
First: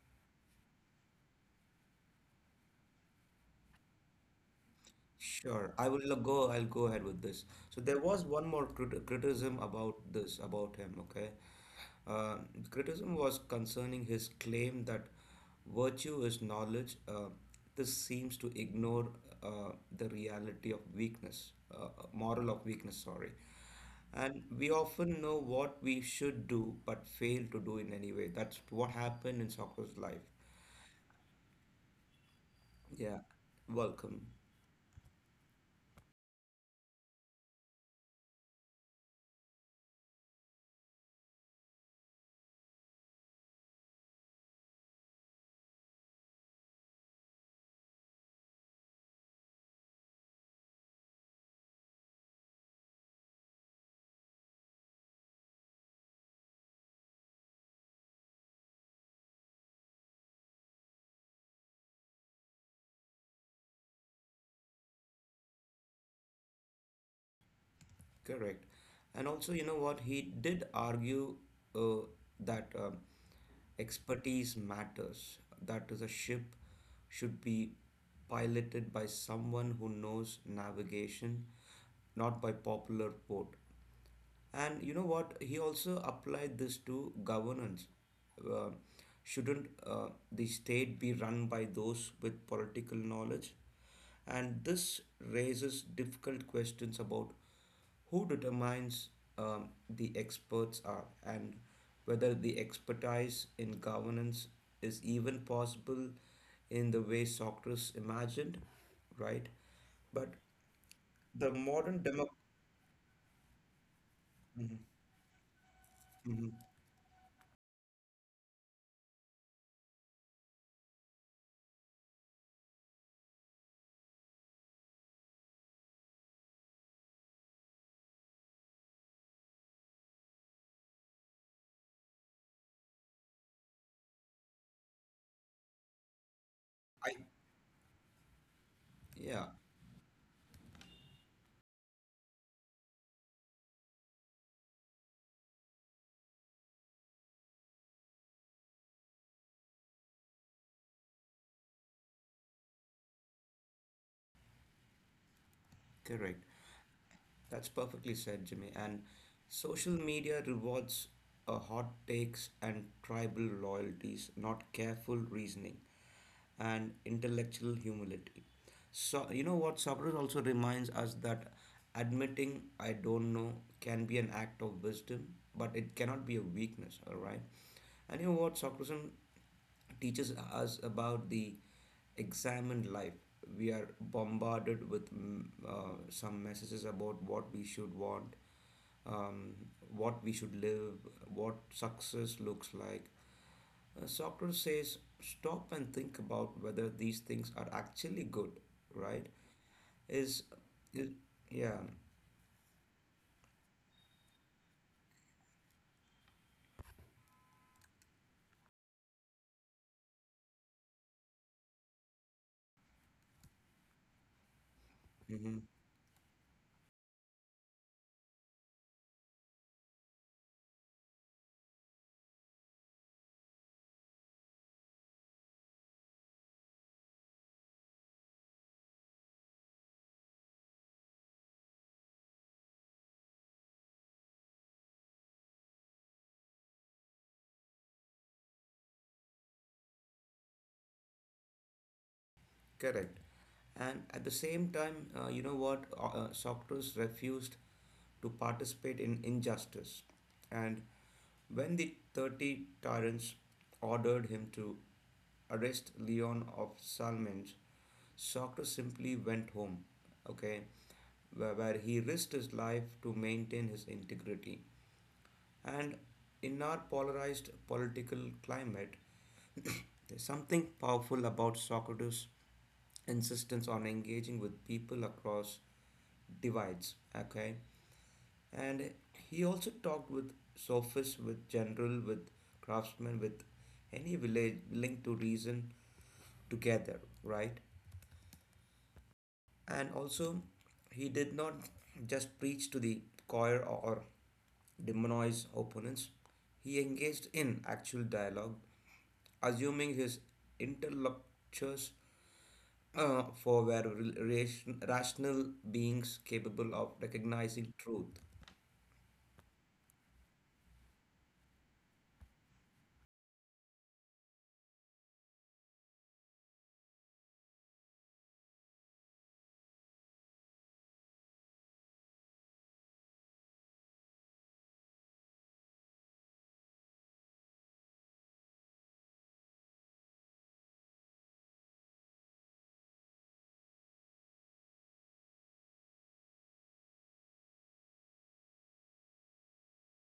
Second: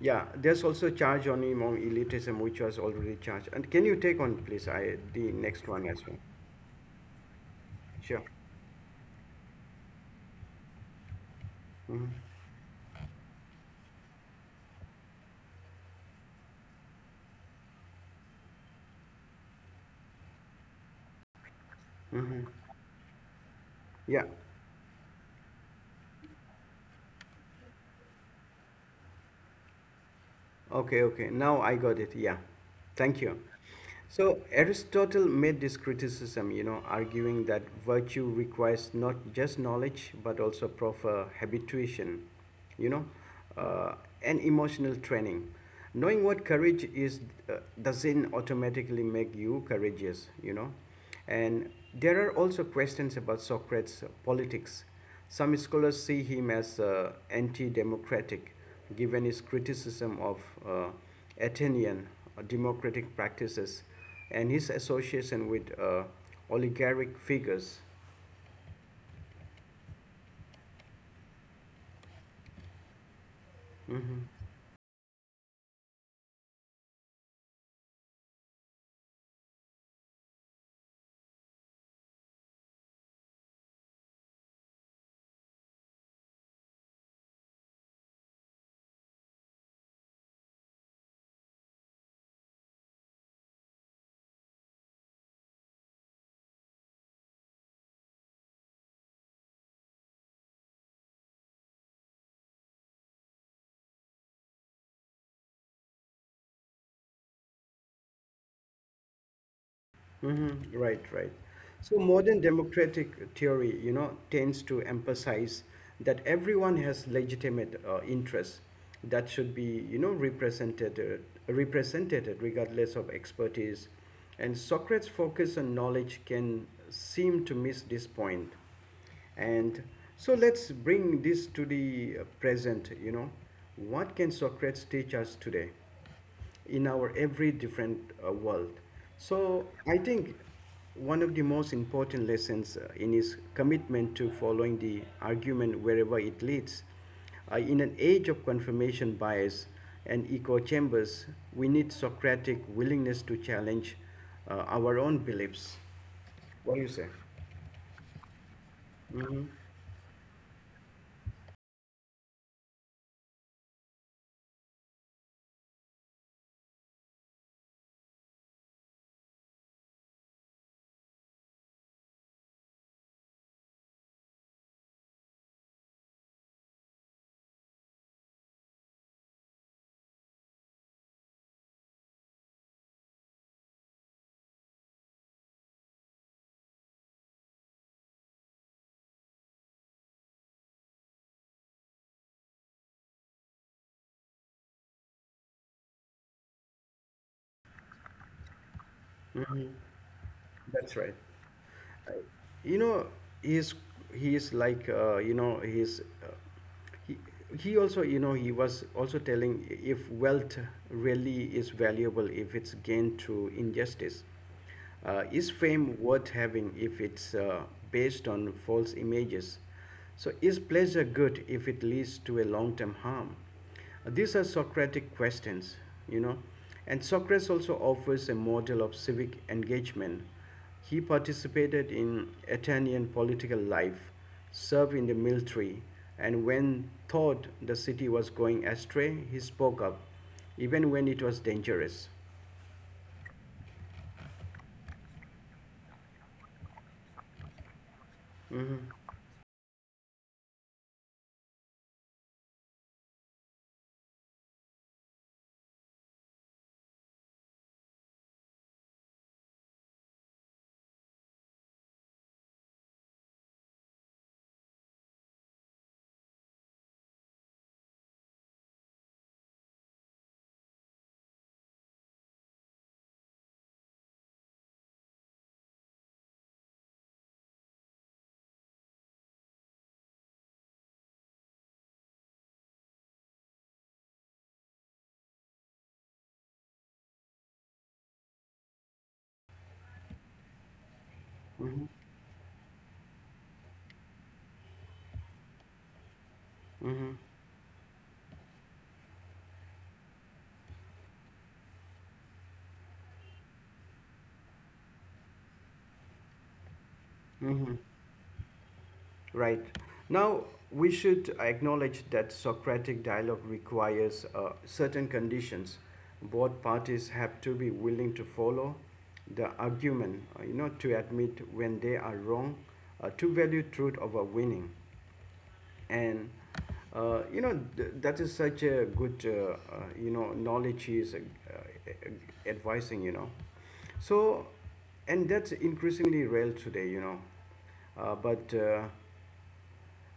Yeah, there's also charge on among elitism which was already charged. And can you take on, please? I the next
Sure,
one
I
as
will
well.
go. I'll go ahead with this. So there
Sure.
was one more criticism about this, about him. Okay,
Hmm.
uh, criticism was concerning his claim that virtue is knowledge. This seems to ignore the reality of weakness,
Hmm.
moral of weakness. Sorry,
Yeah.
and we often know what we should do but fail to do in any way. That's what happened in Socrates' life.
Okay, okay. Now I got it. Yeah. Thank
Yeah,
you.
welcome.
So Aristotle made this criticism, you know, arguing that virtue requires not just knowledge but also proper habituation, you know, uh, and emotional training. Knowing what courage is uh, doesn't automatically make you courageous, you know. And there are also questions about Socrates' politics. Some scholars see him as anti democratic, given his criticism of uh, Athenian democratic practices and his association with oligarchic figures.
Correct. And also, you know what, he did argue uh, that
Mhm.
expertise matters, that is, a ship should be piloted by someone who knows navigation, not by popular vote. And you know what? He also applied this to governance. Uh, shouldn't the state be run by those with political knowledge? And this raises difficult questions about who determines the experts are and whether the expertise in governance is even possible in the way Socrates imagined, right? But
Mm-hmm. Right, right.
the
So
modern demo.
modern democratic theory, you know, tends to
Mhm,
emphasize that
mhm.
everyone has legitimate interests that should be, you know, represented, represented regardless of expertise. And Socrates' focus on knowledge can seem to miss this point. And so let's bring this to the present, you know. What can Socrates teach us today? In our
I
every different world.
Yeah,
So I think one of the most important lessons in his commitment to following the argument wherever it leads. In an age of confirmation bias and echo chambers, we need Socratic willingness to challenge our own beliefs.
correct.
What do you say?
That's perfectly said, Jimmy. And social media rewards hot takes and tribal loyalties, not careful reasoning and intellectual humility. So, you know what? Sabra also reminds us that admitting I don't know can be an act of wisdom, but it cannot be a weakness, all right? And you know what? Socrates teaches us about the examined life. We are bombarded with some messages about what we should want, um, what we should live, what success looks like. Socrates says, stop and think about whether these things are actually good, right? Is,
That's right.
is yeah,
You know, he's he is like he, he also you know he was also telling, if wealth really is valuable if it's gained through injustice, is
hmm
fame worth having if it's based on false images, so is pleasure good if it leads to a long-term harm? These are Socratic questions, you know. And Socrates also offers a model of civic engagement. He participated in Athenian political life, served in the military, and when thought the city was going astray, he spoke up, even when it was dangerous.
correct. And at the same time, you know what? Socrates refused to participate in injustice. And when the 30 tyrants ordered him to arrest Leon of Salmins, Socrates simply went home. Okay, where he risked his life to maintain his integrity. And in our polarized political climate, there's something powerful about Socrates' insistence on engaging with people across divides. Okay, and he also talked with sophists, with general, with craftsmen, with any village willing to reason together, right? And also, he did not just preach to the choir or demonize opponents. He
Hmm.
engaged in actual dialogue, assuming his interlocutors for were rational beings capable of recognizing
Hmm.
truth.
Right. Now, we should acknowledge that Socratic dialogue requires certain conditions. Both parties have to be willing to follow the argument, you know, to admit when they are wrong, to value truth over winning. And that is such a good you know knowledge he is uh, advising you know. So and that's increasingly real today, you know. But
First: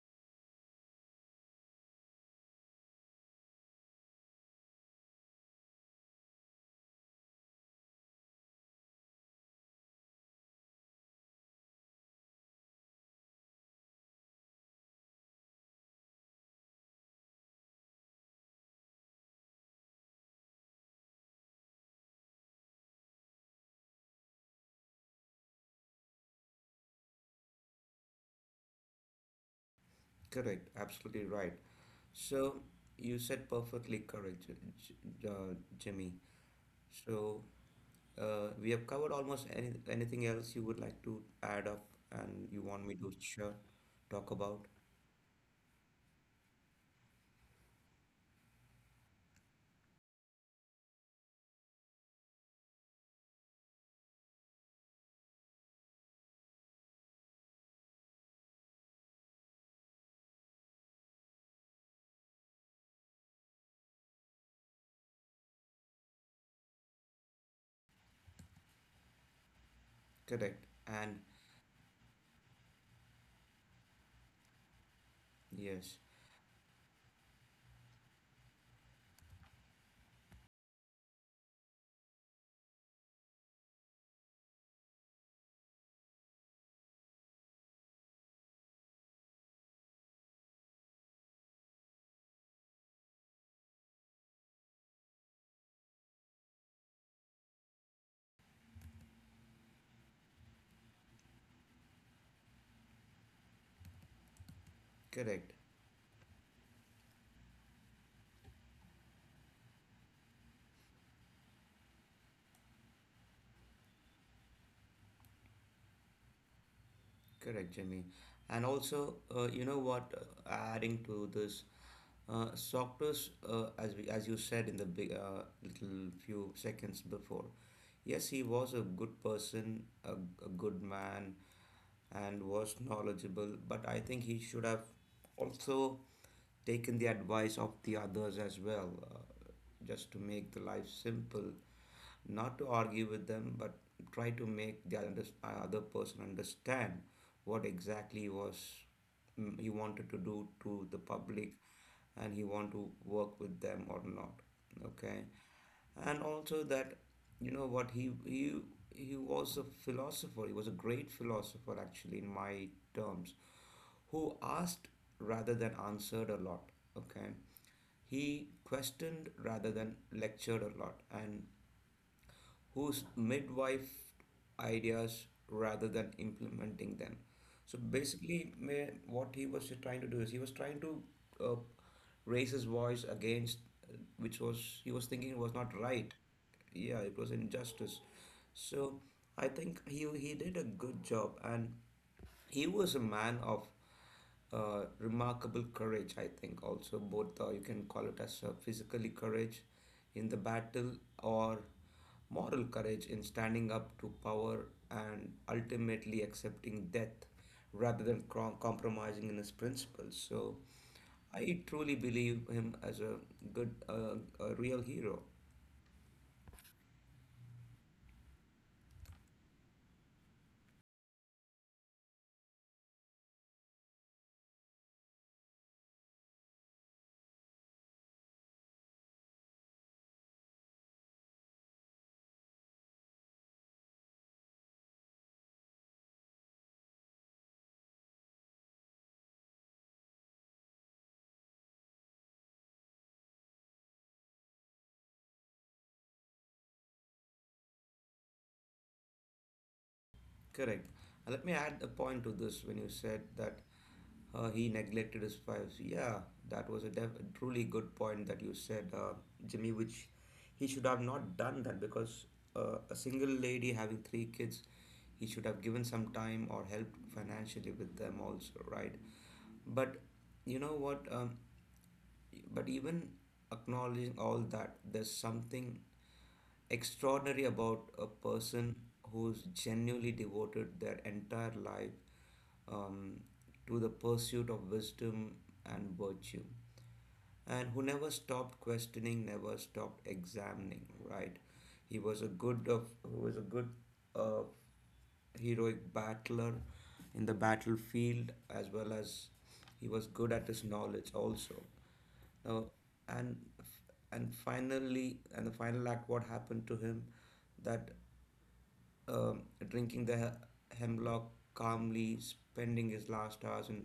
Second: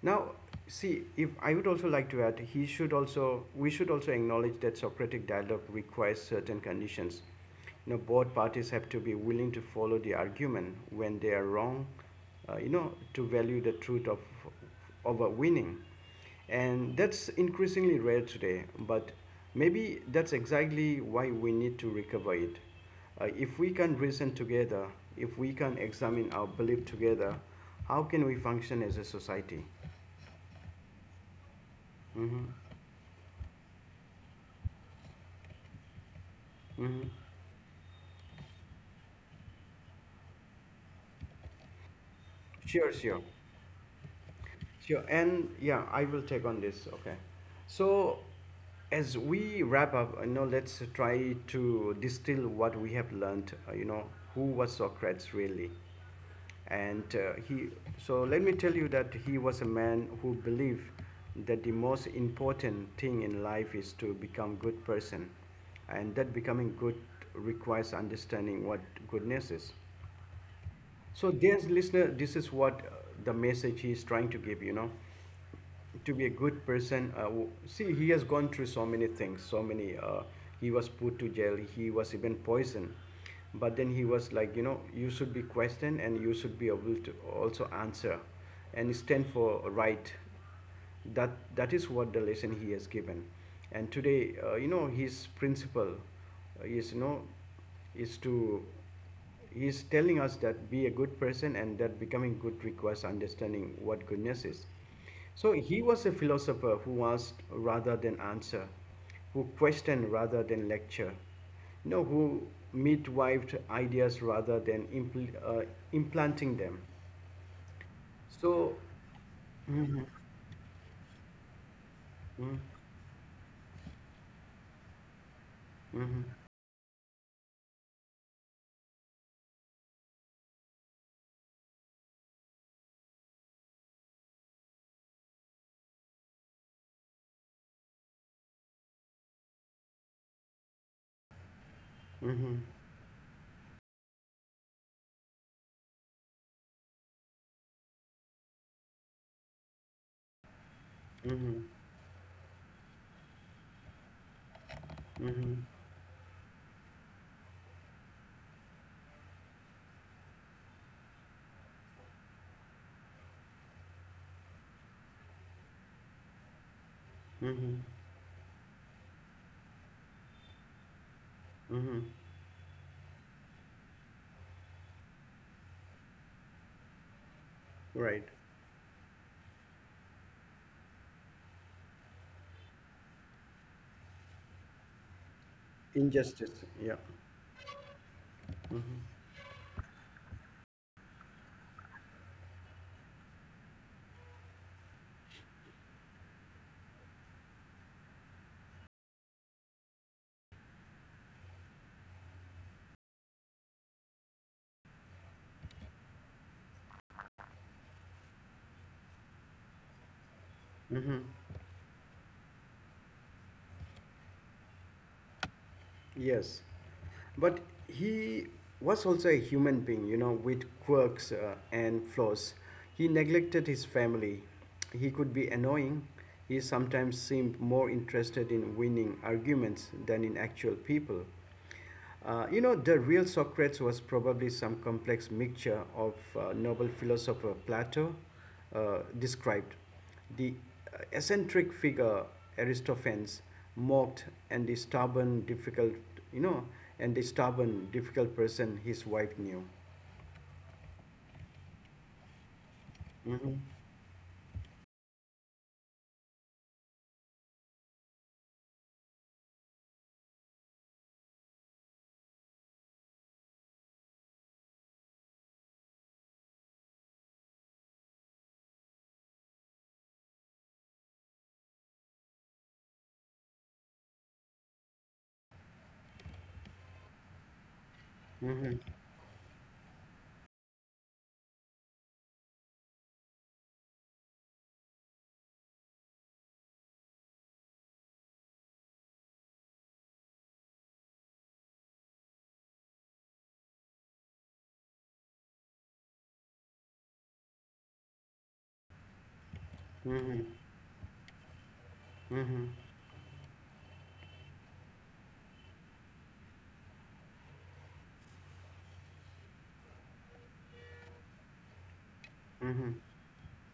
Now, see, if I would also like to add, he should also, we should also acknowledge that Socratic dialogue requires certain conditions. You know, both parties have to be willing to follow the argument when they are wrong, you know, to value the truth of over winning. And that's increasingly rare today, but maybe that's exactly why we need to recover it. If we can reason together, if we can examine our belief together, how can we function as a society?
Correct, absolutely right.
Mm-hmm.
So you said perfectly correct, Jimmy.
Mm-hmm.
So we have covered almost anything else you would like to add up and you want
Sure,
me to
sure.
talk about.
Sure. And yeah, I will take on this. Okay. So, as we wrap up, you know, let's try to distill what we have learned, you know, who was Socrates really. And so let me tell you that he was a man who believed that the most important thing in life is to become good person, and that becoming good requires understanding what goodness is.
Correct, and
So dear listener, this is what the message he is trying to give, you know,
yes,
to be a good person. See, he has gone through so many things, so many he was put to jail, he was even poisoned, but then he was like, you know, you should be questioned and you should be able to also answer and stand for right. That that is what the lesson he has given. And today, you know, his principle is, you know, is to he's telling us that be a good person and that becoming good requires understanding what goodness is. So
correct.
he was a philosopher who asked rather than answer, who questioned rather than lecture, you know, who midwifed ideas rather than implanting them.
Correct, Jimmy. And
So,
also, you know what? Adding to this,
mm,
Socrates, as we, as you said in the big little
mhm,
few seconds before, yes, he was a good person, a good man, and was knowledgeable. But I think he should have also taken the advice of the others as well, just to make the life simple, not
mhm,
to argue with them, but try to make the other person understand what exactly was, he wanted to do to the public,
mhm,
and he want to work with them or not. Okay.
mhm,
And also that, you know what, he he was a philosopher, he was a great philosopher actually in my terms, who asked rather than answered a lot. Okay.
mhm,
He questioned rather than lectured a lot, and
mhm,
whose midwife ideas rather than implementing them. So
right,
basically, may what he was trying to do is he was trying to, uh, raise his voice against, which was he was thinking was not right.
injustice. Yeah.
Yeah, it was injustice. So I think he did a good job, and he was a man of remarkable courage, I think. Also, both, you can call it as physically courage in the battle or moral courage in standing up to power and ultimately accepting death rather than compromising in his principles. So
Hmm.
I truly believe him as a good, a real hero.
Yes. But he was also a human being, you know, with quirks and flaws. He neglected his family. He could be annoying. He sometimes seemed more interested in winning arguments than in actual people. You know, the real Socrates was probably some complex mixture of noble philosopher Plato described. The eccentric figure Aristophanes mocked, and the stubborn, difficult, you know, and the stubborn, difficult person his wife knew.
Correct. And let me add a point to this when you said that
Mm-hmm,
he neglected his fives. Yeah, that was a truly good point that you said, Jimmy, which he should have not done that, because a single lady having 3 kids, he should have given some time or helped financially with them also, right? But you know what? But even acknowledging all that, there's something extraordinary about a person
mm-hmm,
who's genuinely devoted their entire life um, to the pursuit of wisdom and virtue, and who never stopped questioning, never stopped examining, right? He was a good, uh, heroic battler in the battlefield, as well as he was good at
mm-hmm,
his knowledge also. Now,
mm-hmm,
and and finally, and the final act, what happened to him, that, um, drinking the hemlock calmly, spending
mm-hmm.
his last hours in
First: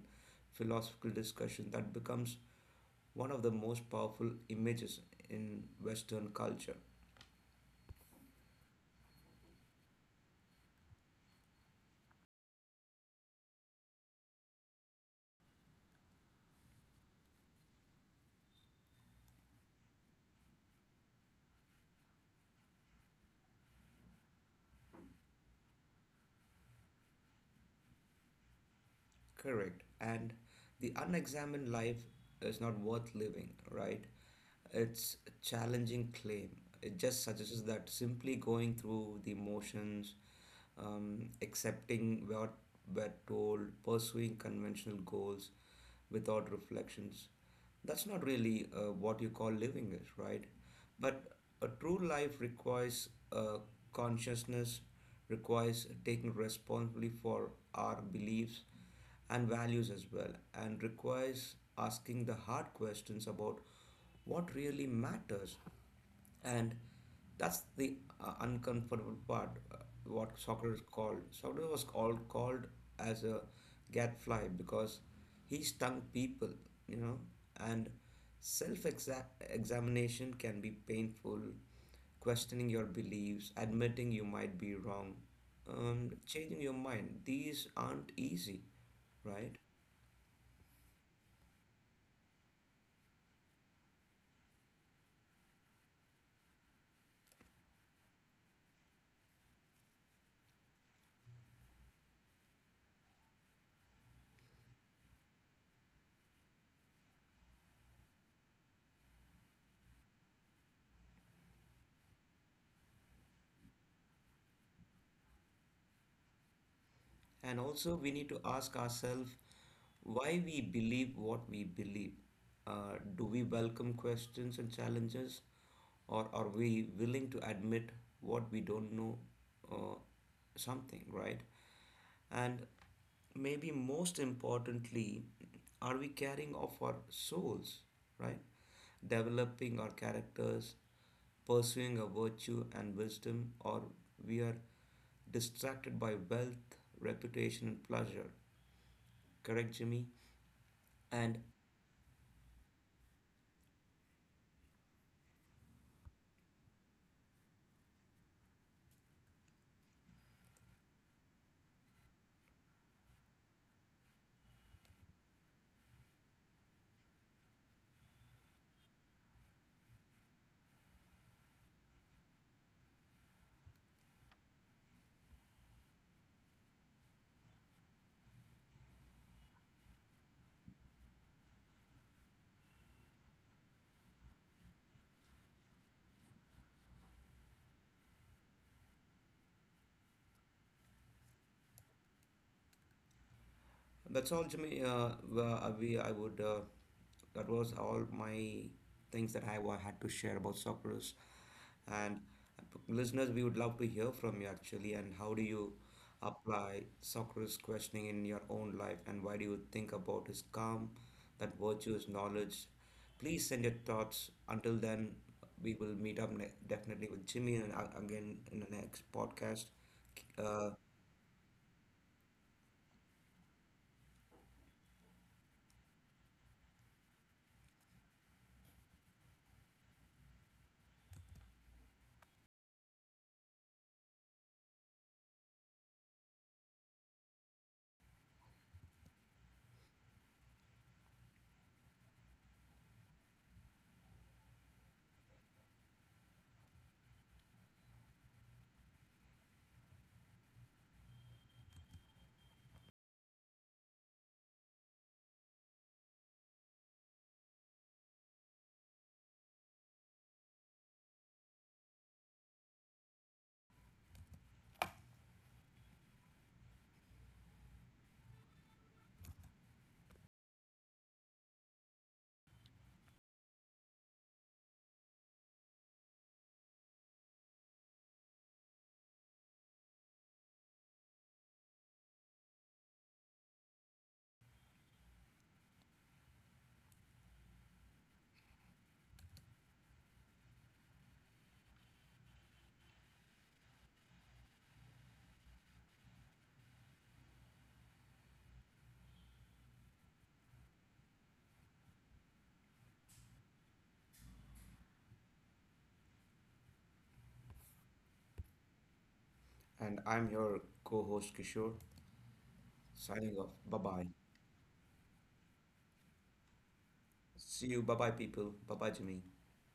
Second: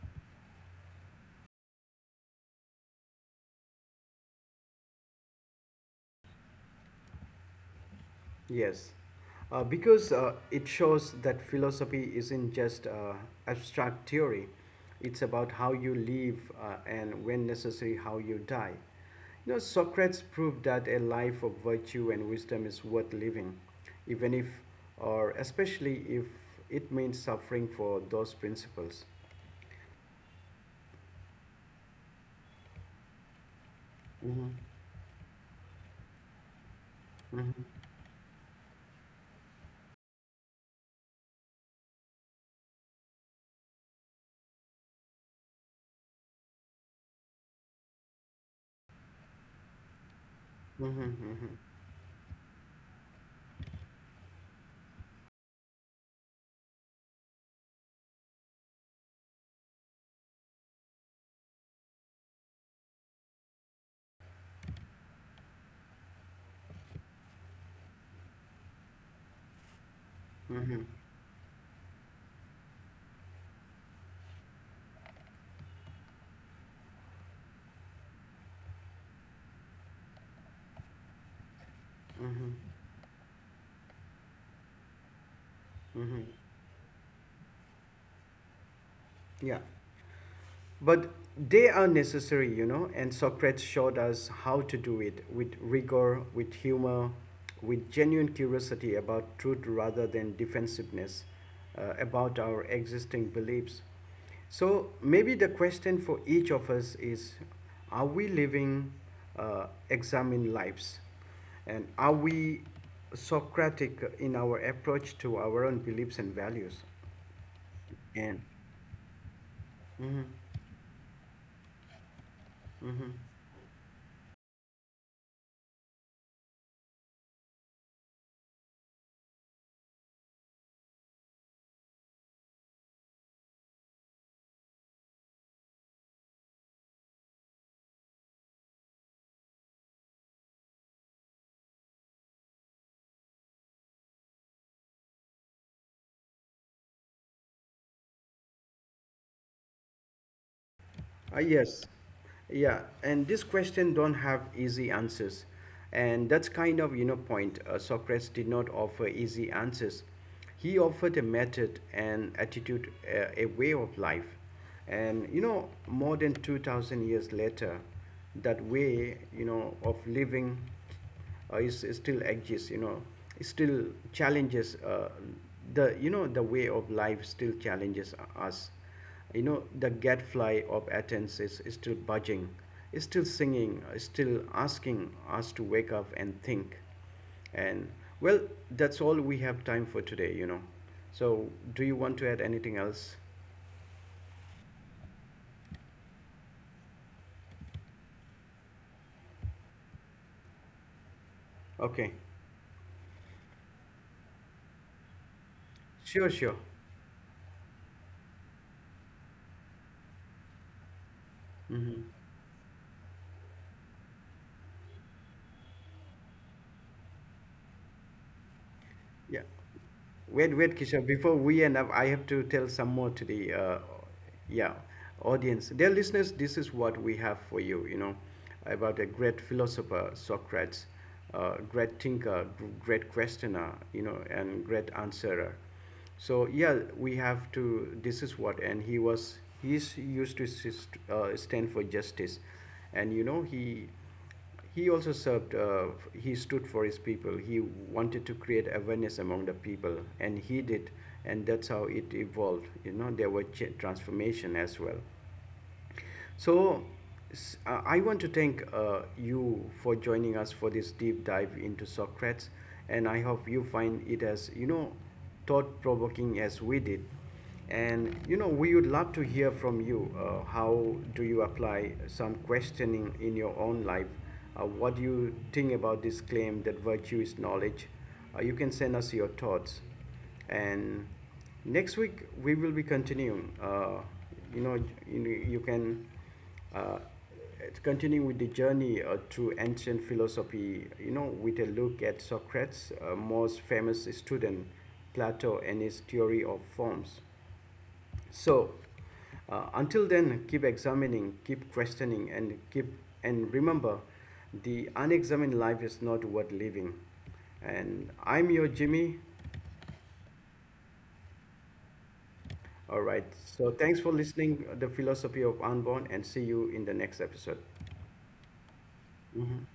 philosophical discussion, that becomes one of the most powerful images in Western culture.
Yes, because it shows that philosophy isn't just abstract theory. It's about how you live and, when necessary, how you die. You know, Socrates proved that a life of virtue and wisdom is worth living, even if, or especially if, it means suffering for those principles.
Correct. And the unexamined life is not worth living, right?
Mm-hmm.
It's a challenging claim. It just suggests
Mm-hmm.
that simply going through the motions, accepting what we're told, pursuing conventional goals without reflections, that's not really what you call living is, right? But
Mm-hmm.
a true life requires consciousness, requires taking responsibility for our beliefs and values as well, and requires asking the hard questions about what really matters, and that's the uncomfortable part, what
Mm-hmm.
Socrates was called as a gadfly, because he stung people, you know. And self examination can be painful.
Mm-hmm.
Questioning your beliefs, admitting you might be wrong,
Mm-hmm.
changing your mind, these aren't easy,
Yeah.
right?
But they are necessary, you know, and Socrates showed us how to do it with rigor, with humor, with genuine curiosity about truth rather than defensiveness about our existing beliefs. So maybe the question for each of us is, are we living examined lives? And are we Socratic in our approach to our own beliefs and values?
And also we need
And
to ask ourselves,
mhm,
why we believe what we believe?
mhm.
Do we welcome questions and challenges, or are we willing to admit what we don't know? Uh, Something, right? And maybe most importantly, are we carrying off our souls, right? Developing our characters, pursuing a virtue and wisdom, or we are distracted by wealth, reputation, and pleasure. Correct, Jimmy? And
Yes, yeah, and this question don't have easy answers, and that's kind of you know point. Socrates did not offer easy answers. He offered a method, an attitude, a way of life, and you know, more than 2,000 years later, that way you know of living is still exists, you know, still challenges the you know the way of life still challenges us, you know. The gadfly of Athens is still budging, is still singing, is still asking us to wake up and think. And well, that's all we have time for today, you know. So do you want to add anything else?
that's all, Jimmy. Well, we, I would. That was all my things that I had to share about Socrates.
Okay.
And listeners, we would love to hear from you actually. And how do you
Sure, sure.
apply Socrates' questioning in your own life? And why do you think about his calm, that
Mm-hmm.
virtuous knowledge? Please send your thoughts. Until then, we will meet up definitely with Jimmy and again in the next
Yeah.
podcast.
Wait,
Uh,
wait, Kishore, before we end up, I have to tell some more to the, yeah, audience. Dear listeners, this is what we have for you, you know, about a great philosopher, Socrates, great thinker, great questioner, you know, and great answerer. So yeah, we have to, this is what, and he was, he's used to stand for justice. And you know, he also served, he stood for his people. He wanted to create awareness among the people, and he did, and that's how it evolved. You know, there were transformation as well. So, I want to thank you for joining us for this deep dive into Socrates, and I hope you find it as you know thought-provoking as we did. And you know, we would love to hear from you. How do you apply some questioning in your own life? What do you think about this claim that virtue is knowledge? You can send us your thoughts, and next week we will be continuing, you know, you can uh, continue with the journey through ancient philosophy, you know, with a look at Socrates' most famous student, Plato, and his theory of forms. So until then, keep examining, keep questioning, and keep and remember, the unexamined life is not worth living. And I'm your Jimmy.
and I'm your co-host Kishore.
All right.
Signing off.
So
Bye
thanks
bye.
for listening the philosophy of unborn and see you in the next episode.
See you. Bye bye, people. Bye bye, Jimmy.
Mhm.